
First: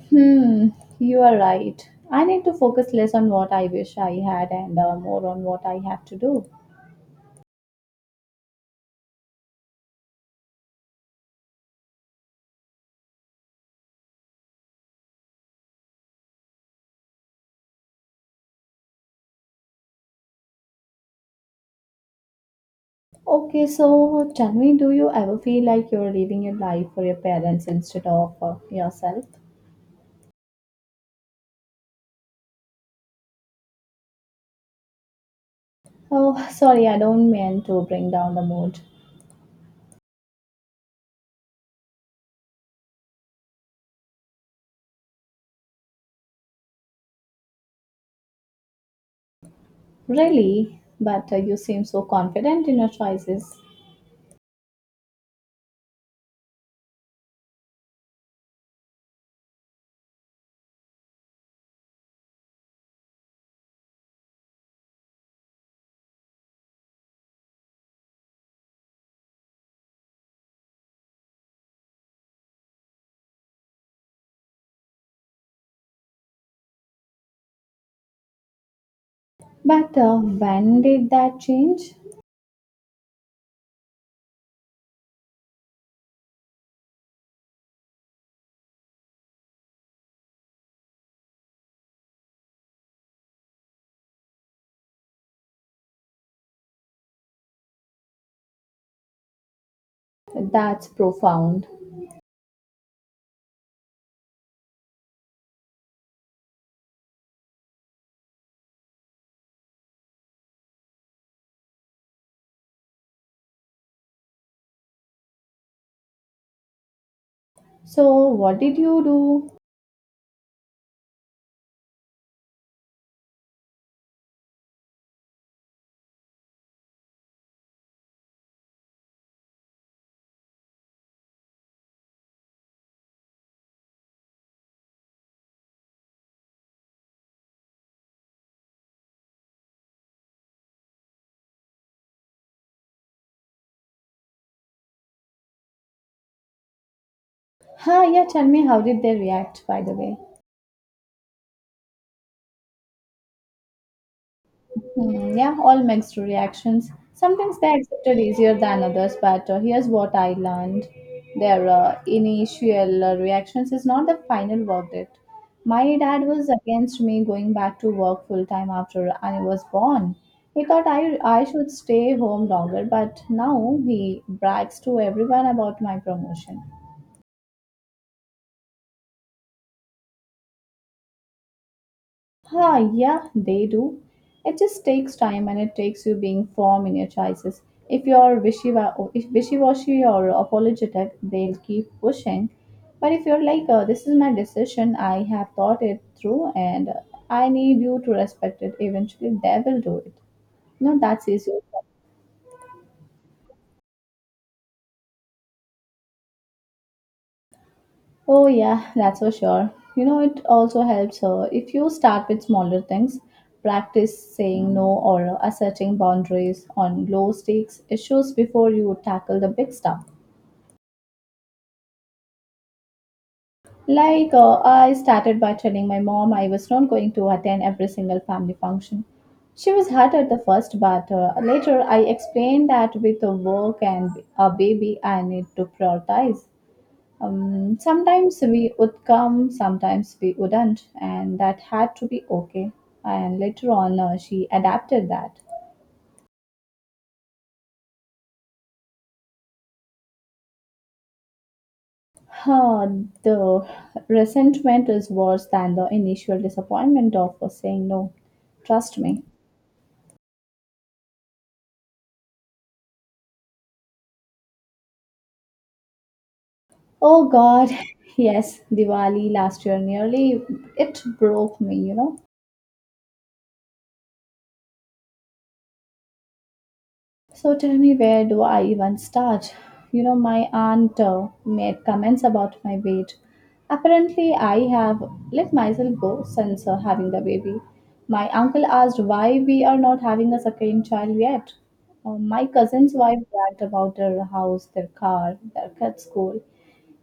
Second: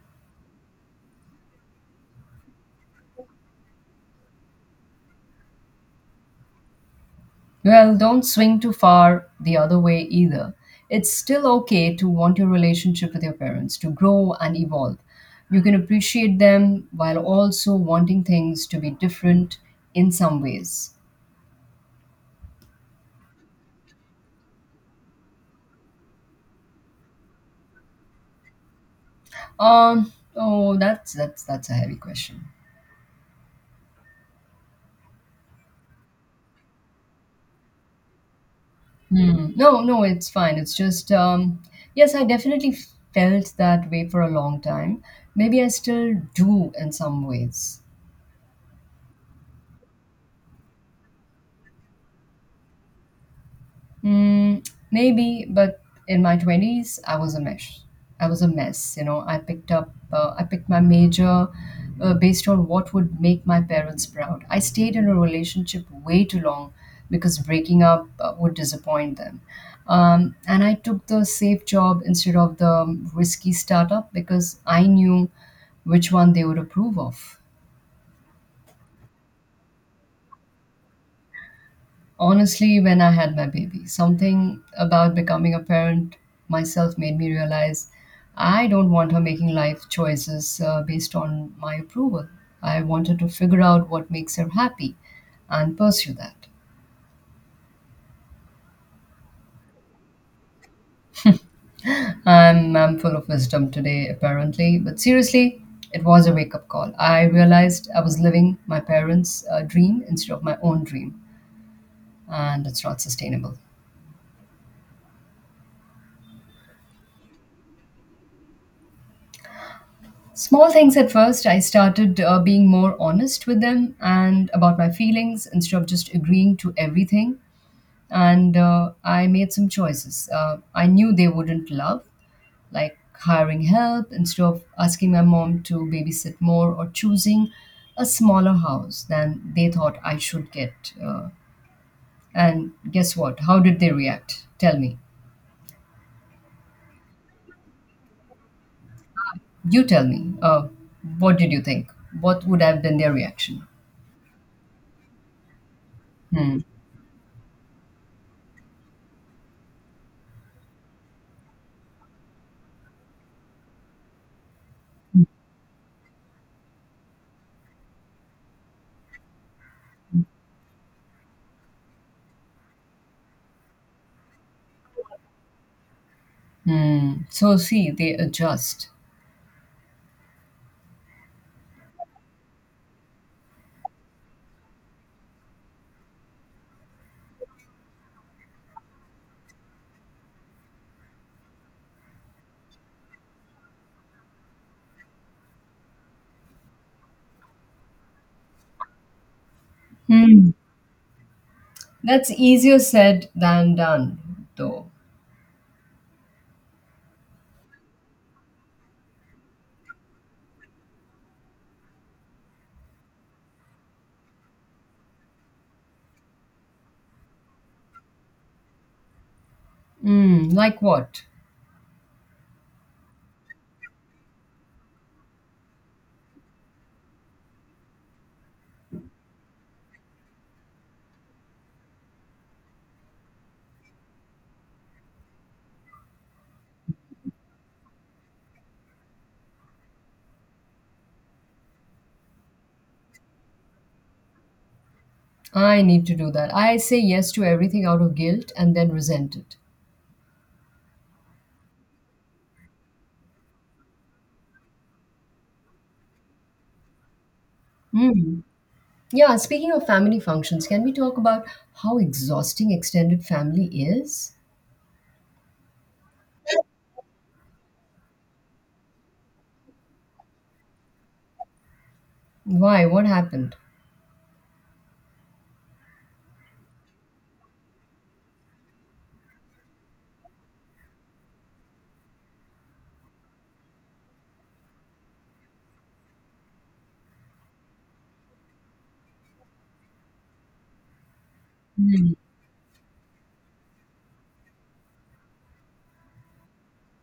S2: Hmm, you are right. I need to focus less on what I wish I had and more on what I have to do.
S1: Well, don't swing too far the other way either. It's still okay to want your relationship with your parents to grow and evolve. You can appreciate them while also wanting things to be different in some ways.
S2: Okay, so tell me, do you ever feel like you're living your life for your parents instead of yourself?
S1: Oh, that's a heavy question.
S2: Oh, sorry, I don't mean to bring down the mood.
S1: Mm. No, no, it's fine. It's just, yes, I definitely felt that way for a long time. Maybe I still do in some ways.
S2: Really? But you seem so confident in your choices.
S1: Mm, maybe, but in my 20s, I was a mess. I was a mess, you know. I I picked my major based on what would make my parents proud. I stayed in a relationship way too long because breaking up would disappoint them. And I took the safe job instead of the risky startup because I knew which one they would approve of.
S2: But when did that change?
S1: Honestly, when I had my baby, something about becoming a parent myself made me realize I don't want her making life choices based on my approval. I wanted to figure out what makes her happy and pursue that.
S2: That's profound.
S1: I'm full of wisdom today, apparently, but seriously, it was a wake up call. I realized I was living my parents' dream instead of my own dream, and it's not sustainable.
S2: So, what did you do?
S1: Small things at first, I started being more honest with them and about my feelings instead of just agreeing to everything. And I made some choices I knew they wouldn't love, like hiring help instead of asking my mom to babysit more or choosing a smaller house than they thought I should get. And guess what? How did they react? Tell me.
S2: Huh, yeah, tell me how did they react, by
S1: You
S2: the
S1: tell
S2: way?
S1: me. What did you think? What would have been their reaction?
S2: Yeah, all mixed
S1: Hmm.
S2: reactions. Sometimes they accepted easier than others, but here's what I learned. Their initial reactions is not the final verdict. My dad was against me going back to work full time after I was born. He thought I should stay home longer, but now he brags to everyone about my promotion.
S1: Hmm. So see, they adjust.
S2: Ah, yeah, they do. It just takes time and it takes you being firm in your choices. If you're wishy if wishy-washy or apologetic, they'll keep pushing. But if you're like, this is my decision, I have thought it through and I need you to respect it, eventually they will do it.
S1: Hmm.
S2: No, that's easier.
S1: That's easier said than done, though.
S2: Oh, yeah, that's for sure. It also helps her if you start with smaller things. Practice saying no or asserting boundaries on low stakes issues before you tackle the big stuff.
S1: Hmm. Like what?
S2: Like, I started by telling my mom I was not going to attend every single family function. She was hurt at the first, but later I explained that with the work and a baby, I need to prioritize. Sometimes we would come, sometimes we wouldn't, and that had to be okay. And later on, she adapted that.
S1: I need to do that. I say yes to everything out of guilt and then resent it.
S2: Huh, the resentment is worse than the initial disappointment of saying no.
S1: Hmm.
S2: Trust me.
S1: Yeah, speaking of family functions, can we talk about how exhausting extended family is?
S2: Oh God, yes, Diwali last year nearly it broke me.
S1: Why? What happened?
S2: So tell me, where do I even start? My aunt made comments about my weight. Apparently, I have let myself go since having the baby. My uncle asked why we are not having a second child yet. My cousin's wife bragged about their house, their car, their kid's school.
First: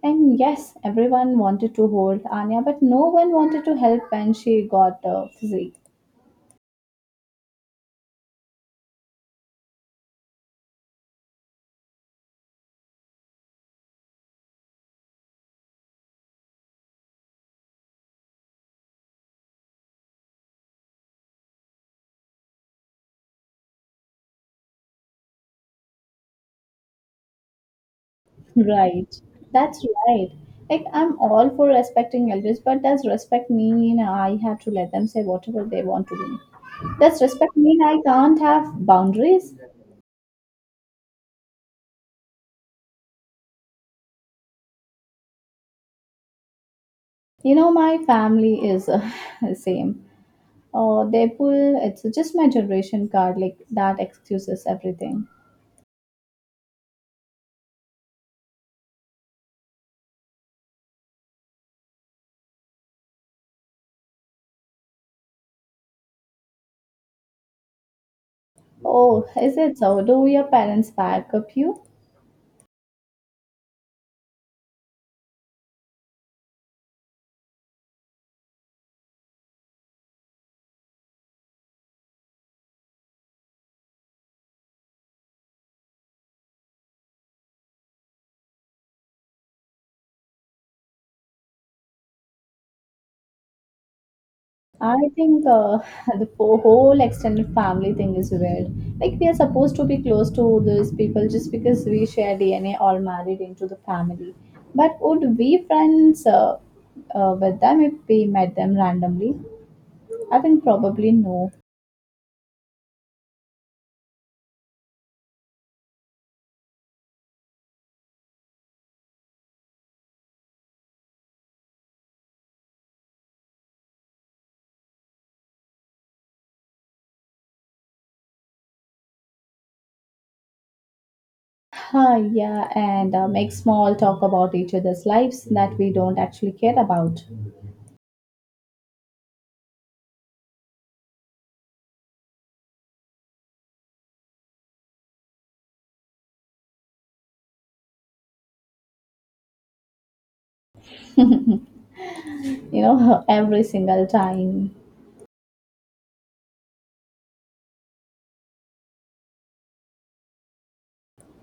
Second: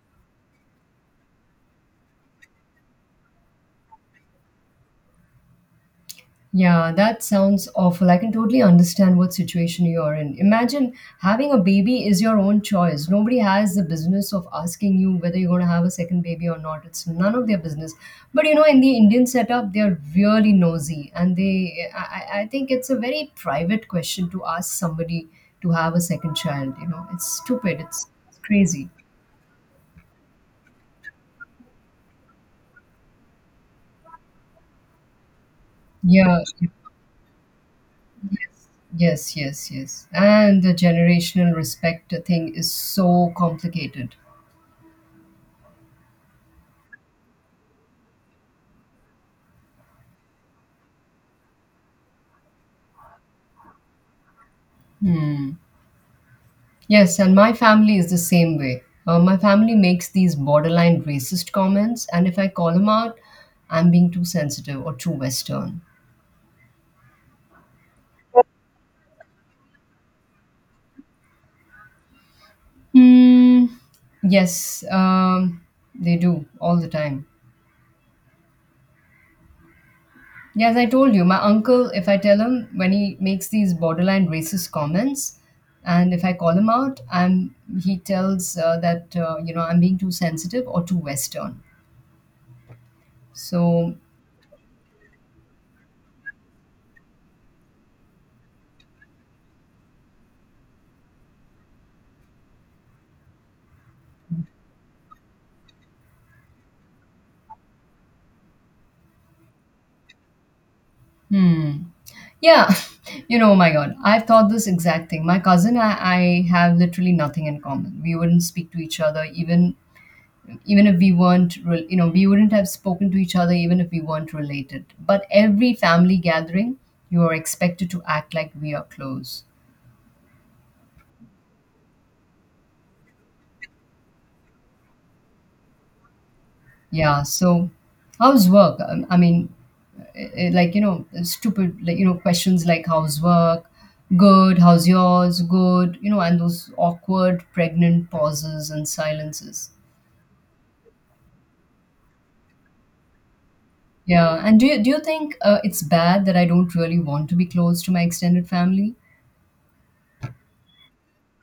S2: And yes, everyone wanted to hold Anya, but no one wanted to help when she got physique.
S1: Yeah, that sounds awful. I can totally understand what situation you're in. Imagine having a baby is your own choice. Nobody has the business of asking you whether you're going to have a second baby or not. It's none of their business. But you know, in the Indian setup, they're really nosy, and they, I think it's a very private question to ask somebody to have a second child. You know, it's stupid. It's crazy.
S2: Right. That's right. Like I'm all for respecting elders, but does respect mean I have to let them say whatever they want to me?
S1: Yeah.
S2: Does respect mean I can't have
S1: Yes, yes,
S2: boundaries?
S1: yes, yes. And the generational respect thing is so complicated.
S2: My family is the same. Oh, they pull. It's just my generation card. Like that excuses everything.
S1: Hmm. Yes, and my family is the same way. My family makes these borderline racist comments, and if I call them out, I'm being too sensitive or too Western.
S2: Oh, is it so? Do your parents back up you?
S1: Hmm. Yes, they do all the time. Yeah, as I told you, my uncle, if I tell him when he makes these borderline racist comments, and if I call him out, I'm he tells that you know I'm being too sensitive or too Western. So,
S2: I think the whole extended family thing is weird. Like, we are supposed to be close to these people just because we share DNA, all married into the family. But would we friends with them if we met them randomly? I think probably no.
S1: hmm. Yeah, you know, oh my God, I've thought this exact thing. My cousin, I have literally nothing in common. We wouldn't speak to each other, even even if we weren't, you know, we wouldn't have spoken to each other even if we weren't related. But every family gathering, you are expected to act like we are close.
S2: Ah, yeah, and make small talk about each other's lives that we don't actually care
S1: Yeah.
S2: about,
S1: So, how's work? I mean, like you know, stupid, like you know, questions like how's work, good, how's yours, good, you know, and those awkward pregnant pauses and silences.
S2: every single
S1: Yeah, and do
S2: time.
S1: you think it's bad that I don't really want to be close to my extended family?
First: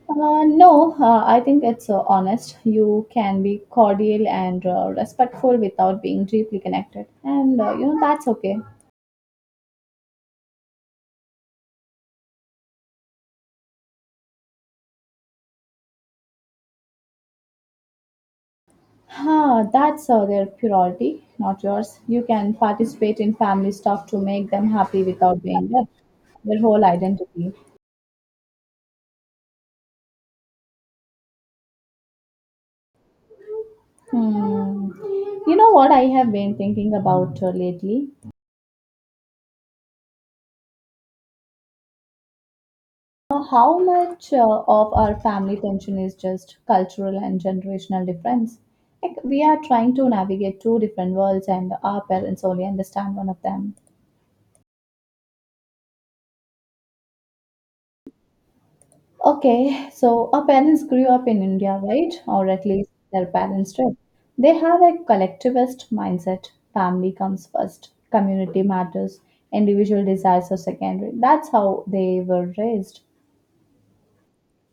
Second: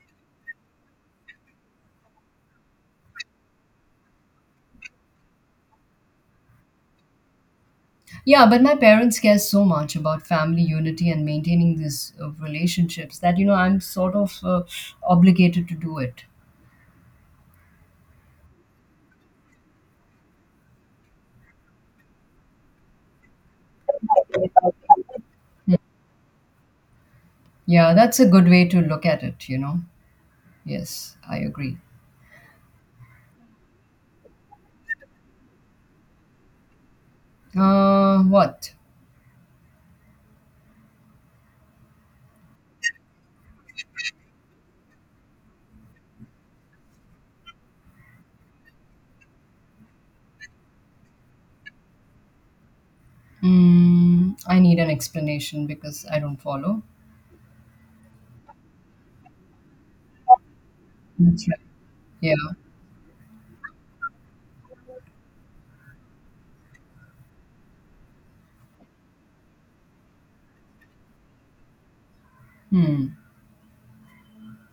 S2: No, I think it's honest. You can be cordial and respectful without being deeply connected. And that's
S1: Yeah,
S2: okay.
S1: but my parents care so much about family unity and maintaining these relationships that you know I'm sort of obligated to do it.
S2: Huh, that's their priority, not yours. You can participate in family stuff to make them happy without being
S1: Mm.
S2: their whole identity.
S1: Yeah, that's a good way to look at it. You know, yes, I agree.
S2: Hmm. You know what I have been thinking about lately?
S1: What?
S2: How much of our family tension is just cultural and generational difference? Like we are trying to navigate two different worlds, and our parents only understand one of them.
S1: Mm, I need an explanation because I don't follow.
S2: Okay, so our parents grew up in
S1: That's right.
S2: India, right?
S1: Yeah.
S2: Or at least their parents did. They have a collectivist mindset. Family comes first, community matters, individual desires are secondary. That's how they were raised.
S1: Hmm.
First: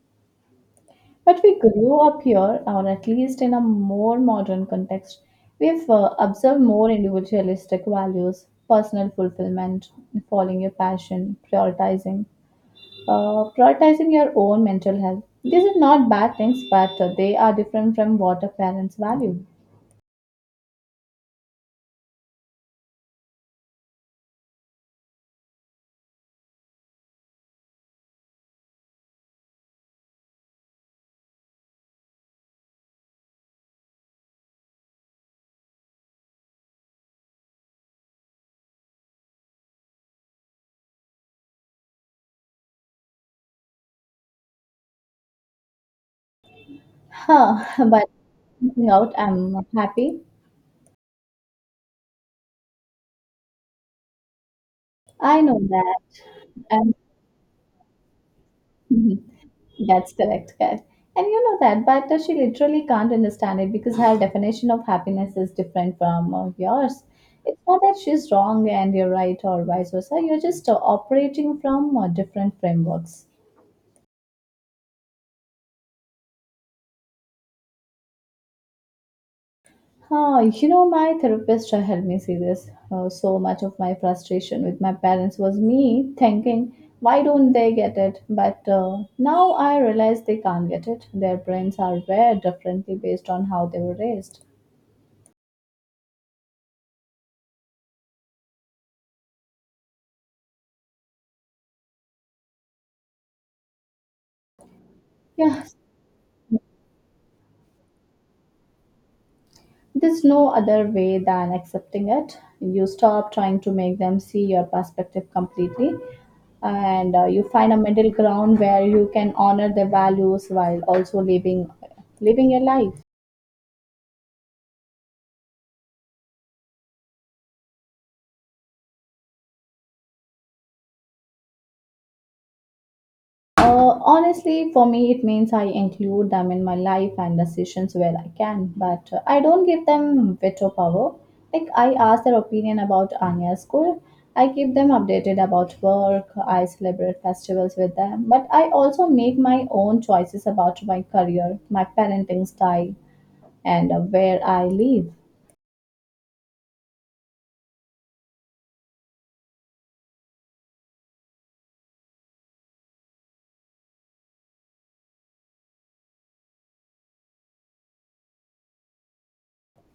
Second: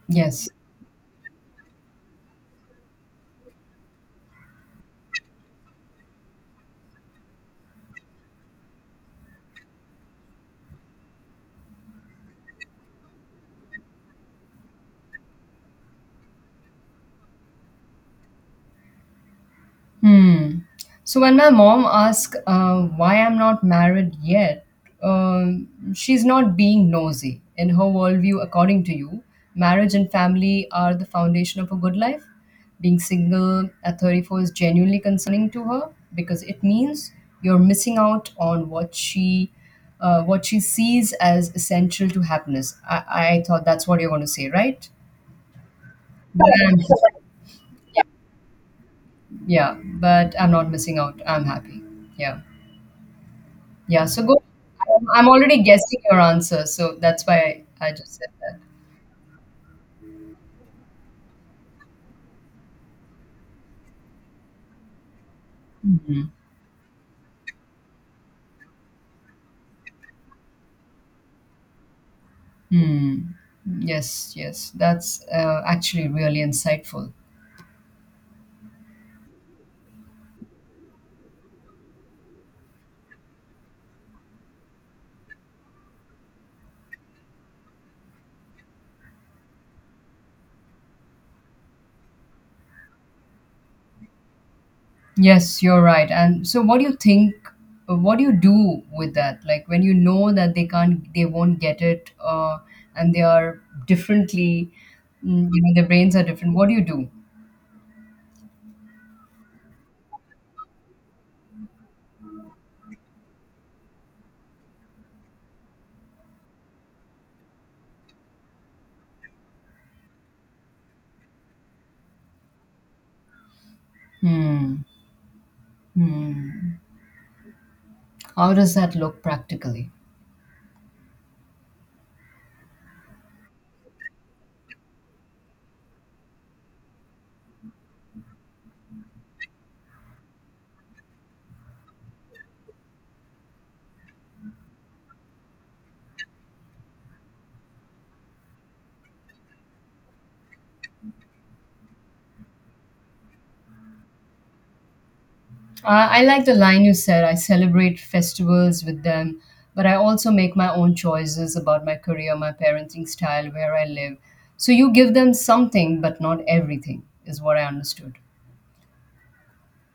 S1: Yes.
S2: But we grew up here, or at least in a more modern context. We've observed more individualistic values, personal fulfillment, following your passion, prioritizing your own mental health. These are not bad things, but they are different from what our parents value.
S1: Hmm. So when my mom asks why I'm not married yet, um, she's not being nosy. In her worldview, according to you, marriage and family are the foundation of a good life. Being single at 34 is genuinely concerning to her because it means you're missing out on what she sees as essential to happiness. I thought that's what you're going to say, right? But I'm,
S2: Huh, but looking out, I'm
S1: yeah,
S2: happy.
S1: but I'm not missing out. I'm happy. Yeah. Yeah, so go. I'm
S2: I know
S1: already
S2: that.
S1: guessing your answer,
S2: And
S1: so that's why I just said that.
S2: that's correct, correct. And you know that, but she literally can't understand it because her definition of happiness is different from yours. It's not that she's wrong and you're right or vice versa. You're just operating from different frameworks.
S1: Hmm. Yes, yes, that's actually really insightful.
S2: Huh? My therapist helped me see this. So much of my frustration with my parents was me thinking, why don't they get it? But now I realize they can't get it. Their brains are wired differently based on how they were raised.
S1: Yes, you're right. And so, what do you think? What do you do with that? Like when you know that they won't get it, and they are differently, mm, you
S2: Yeah,
S1: know, their brains are different. What do you do?
S2: there's no other way than accepting it. You stop trying to make them see your perspective completely, and you find a middle ground where you can honor their values while also living your life.
S1: Hmm. Hmm. How does that look practically?
S2: Honestly, for me, it means I include them in my life and decisions where I can, but I don't give them veto power. Like, I ask their opinion about Anya's school, I keep them updated about work, I celebrate festivals with them, but I also make my own choices about my career, my parenting style, and where I live.
S1: I like the line you said I celebrate festivals with them, but I also make my own choices about my career, my parenting style, where I live. So you give them something, but not everything, is what I understood.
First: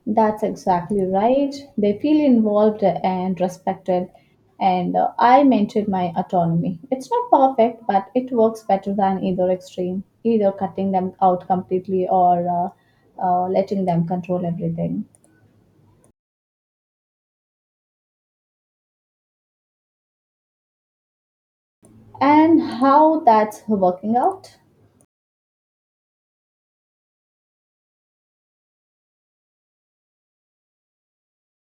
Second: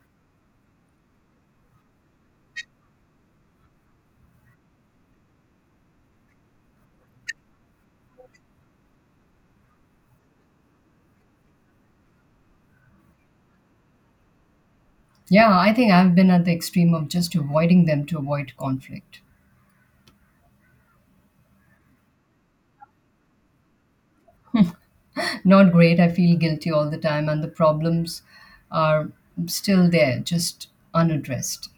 S2: That's exactly right. They feel involved and respected, and I maintain my autonomy. It's not perfect, but it works better than either extreme, either cutting them out completely or letting them control everything.
S1: Yeah, I think I've been at the extreme of just avoiding them to avoid conflict.
S2: And how that's working out?
S1: Not great. I feel guilty all the time, and the problems are still there, just unaddressed.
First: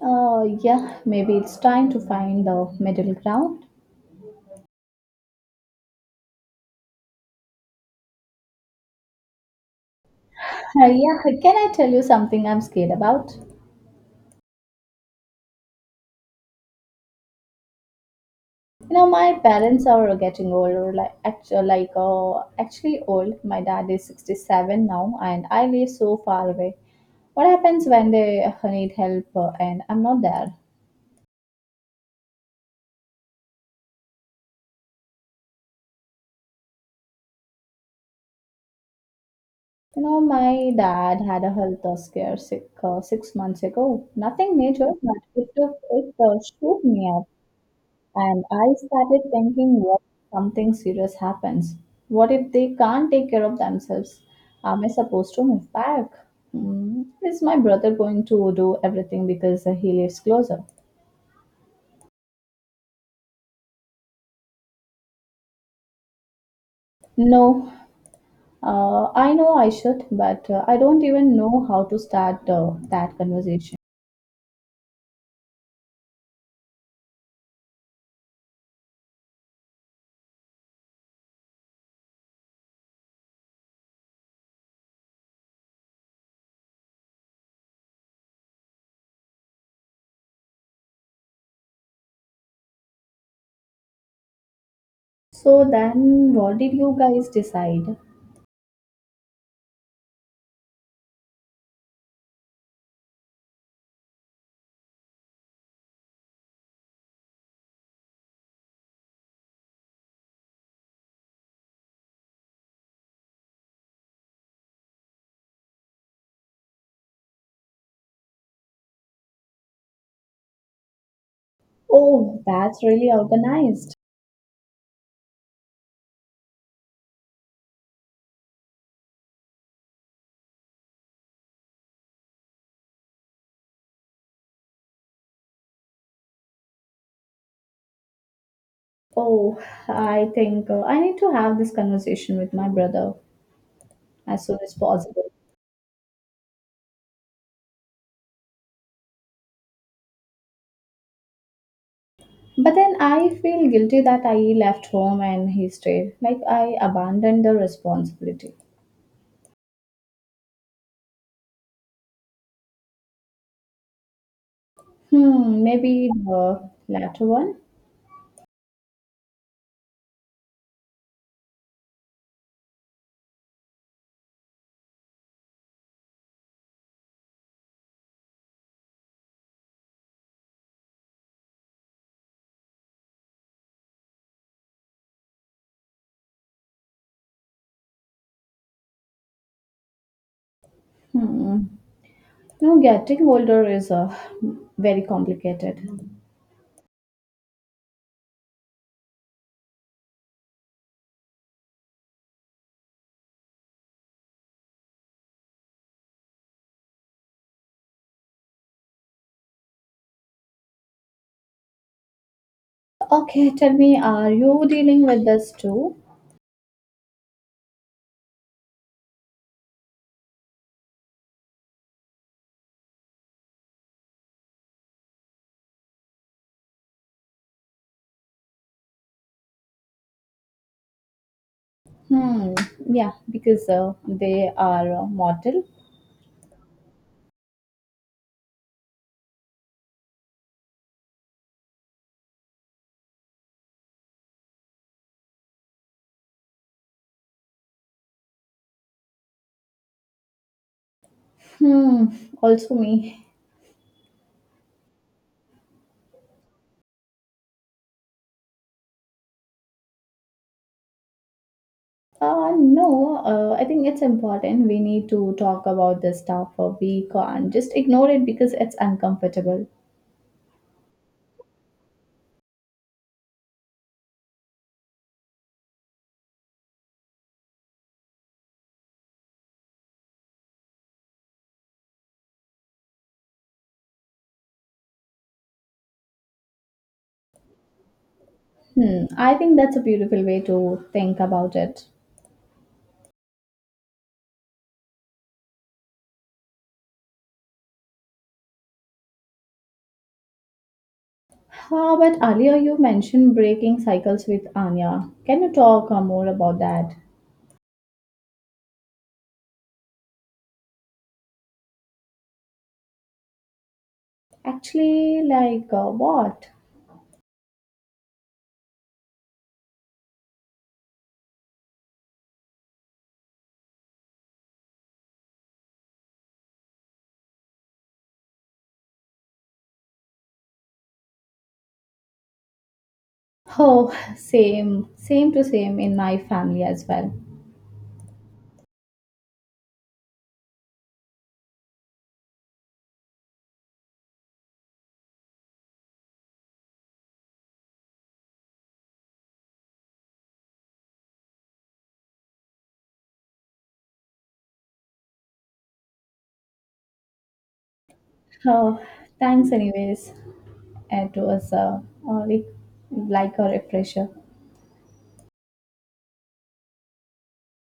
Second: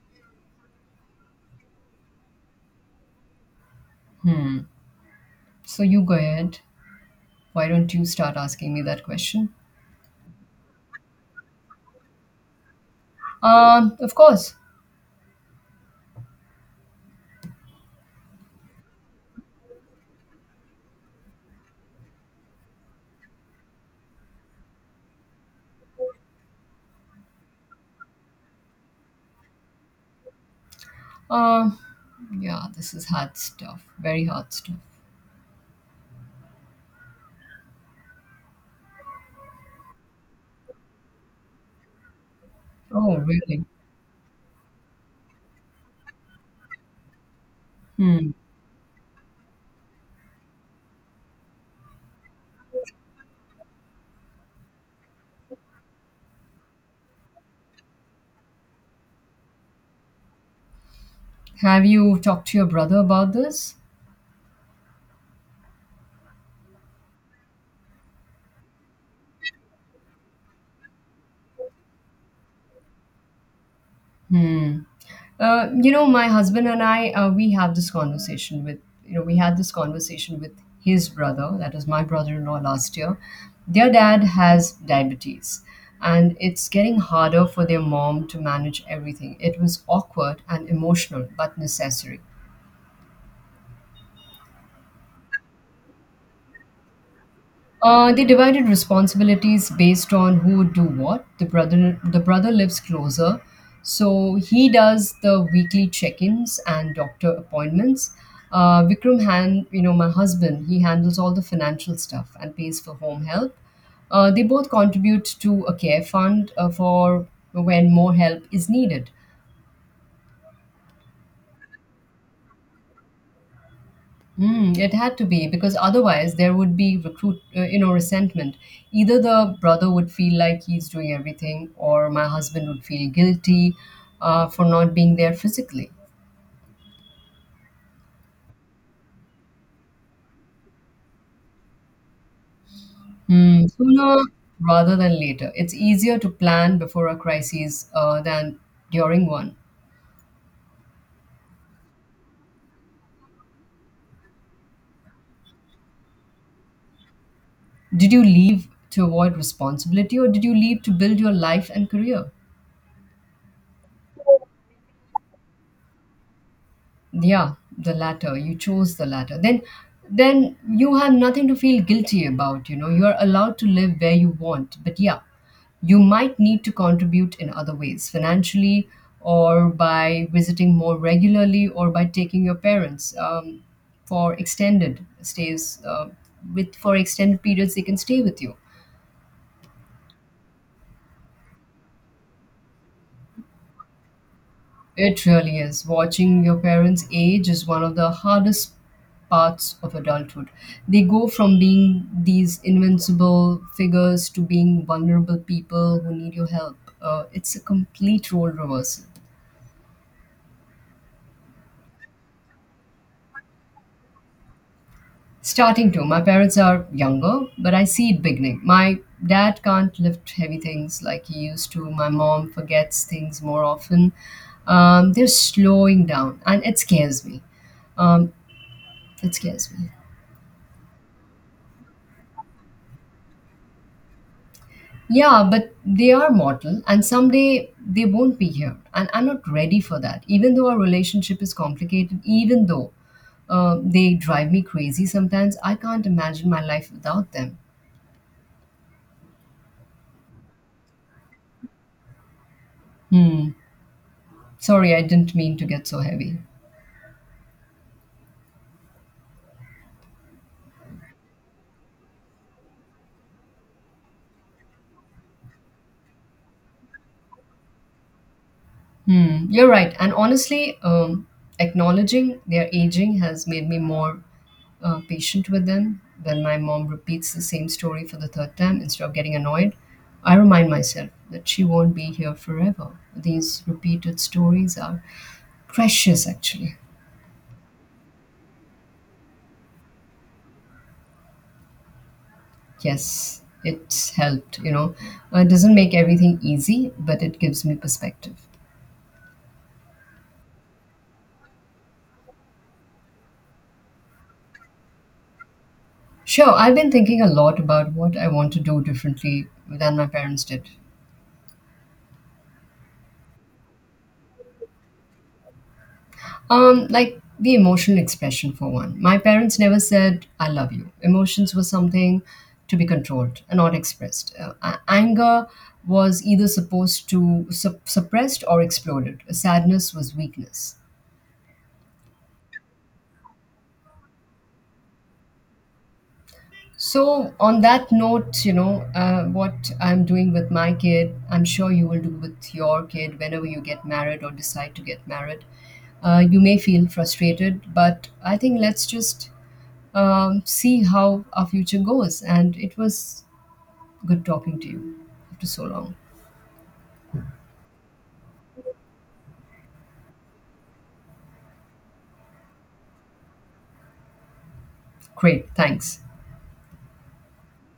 S2: Yeah, maybe it's time to find the middle ground.
S1: So you go ahead. Why don't you start asking me that question?
S2: Yeah, can I tell you something I'm scared about?
S1: Of course.
S2: My parents are getting older, like actually old. My dad is 67 now, and I live so far away. What happens when they need help and I'm not there?
S1: Uh, yeah, this is hard stuff. Very hard stuff.
S2: My dad had a health scare
S1: Oh,
S2: 6 months
S1: really?
S2: ago. Nothing major, but it shook me up.
S1: Hmm.
S2: And I started thinking, what if something serious happens? What if they can't take care of themselves? Am I supposed to move back? Is my brother going to do everything because he lives closer?
S1: Have you talked to your brother about this?
S2: No, I know I should, but I don't even know how to start that conversation.
S1: You know, my husband and I, we have this conversation with, you know, we had this conversation with his brother, that is my brother in law last year. Their dad has diabetes, and it's getting harder for their mom to manage everything. It was awkward and emotional, but necessary.
S2: So then, what did you guys decide?
S1: They divided responsibilities based on who would do what. The brother lives closer, so he does the weekly check-ins and doctor appointments. Vikram hand you know my husband he handles all the financial stuff and pays for home help. They both contribute to a care fund for when more help is needed.
S2: Oh, that's really organized.
S1: Mm, it had to be because otherwise there would be you know, resentment. Either the brother would feel like he's doing everything, or my husband would feel guilty for not being there physically.
S2: Oh, I think I need to have this conversation with my brother
S1: Mm, sooner
S2: as soon as
S1: rather than
S2: possible.
S1: later. It's easier to plan before a crisis than during one.
S2: But then I feel guilty that I left home and he stayed. Like I abandoned the
S1: Did you
S2: responsibility.
S1: leave to avoid responsibility, or did you leave to build your life and career?
S2: Maybe the latter
S1: Yeah,
S2: one.
S1: the latter. You chose the latter. Then you have nothing to feel guilty about, you know. You are allowed to live where you want. But yeah, you might need to contribute in other ways, financially or by visiting more regularly or by taking your parents for extended stays with for extended periods they can stay with you.
S2: Hmm. No, getting older is very
S1: It really is.
S2: complicated.
S1: Watching your parents age is one of the hardest parts of adulthood. They go from being these invincible figures to being vulnerable people who need your help. It's a complete role reversal.
S2: Okay, tell me, are you dealing with this
S1: Starting
S2: too?
S1: to, my parents are younger, but I see it beginning. My dad can't lift heavy things like he used to. My mom forgets things more often. They're slowing down, and it scares me. Um, it scares me.
S2: Hmm. Yeah, because they are
S1: Yeah,
S2: mortal.
S1: but they are mortal and someday they won't be here. And I'm not ready for that. Even though our relationship is complicated, even though they drive me crazy sometimes, I can't imagine my life without them.
S2: Hmm. Also me.
S1: Sorry, I didn't mean to get so heavy.
S2: No, I think it's important. We need to talk about this stuff. We can't just ignore it because it's
S1: Hmm,
S2: uncomfortable.
S1: you're right. And honestly, acknowledging their aging has made me more patient with them. When my mom repeats the same story for the third time, instead of getting annoyed, I remind myself that she won't be here forever. These repeated stories are precious, actually.
S2: I think that's a beautiful way to think about it.
S1: Yes, it's helped, you know. It doesn't make everything easy, but it gives me perspective.
S2: Ah, but earlier you mentioned breaking cycles with Anya. Can you talk more
S1: Sure,
S2: about
S1: I've been
S2: that?
S1: thinking a lot about what I want to do differently than my parents did.
S2: Actually, like what?
S1: Like the emotional expression for one. My parents never said "I love you." Emotions were something to be controlled and not expressed. Anger was either supposed to suppressed or exploded. Sadness was weakness.
S2: Oh, same, same to same in my family as well.
S1: So, on that note, you know what I'm doing with my kid. I'm sure you will do with your kid whenever you get married or decide to get married. You may feel frustrated, but I think let's just see how our future goes. And it was good talking to you after so long.
S2: Oh, thanks anyways. It was uh, like, like a refresher.
S1: Great, thanks.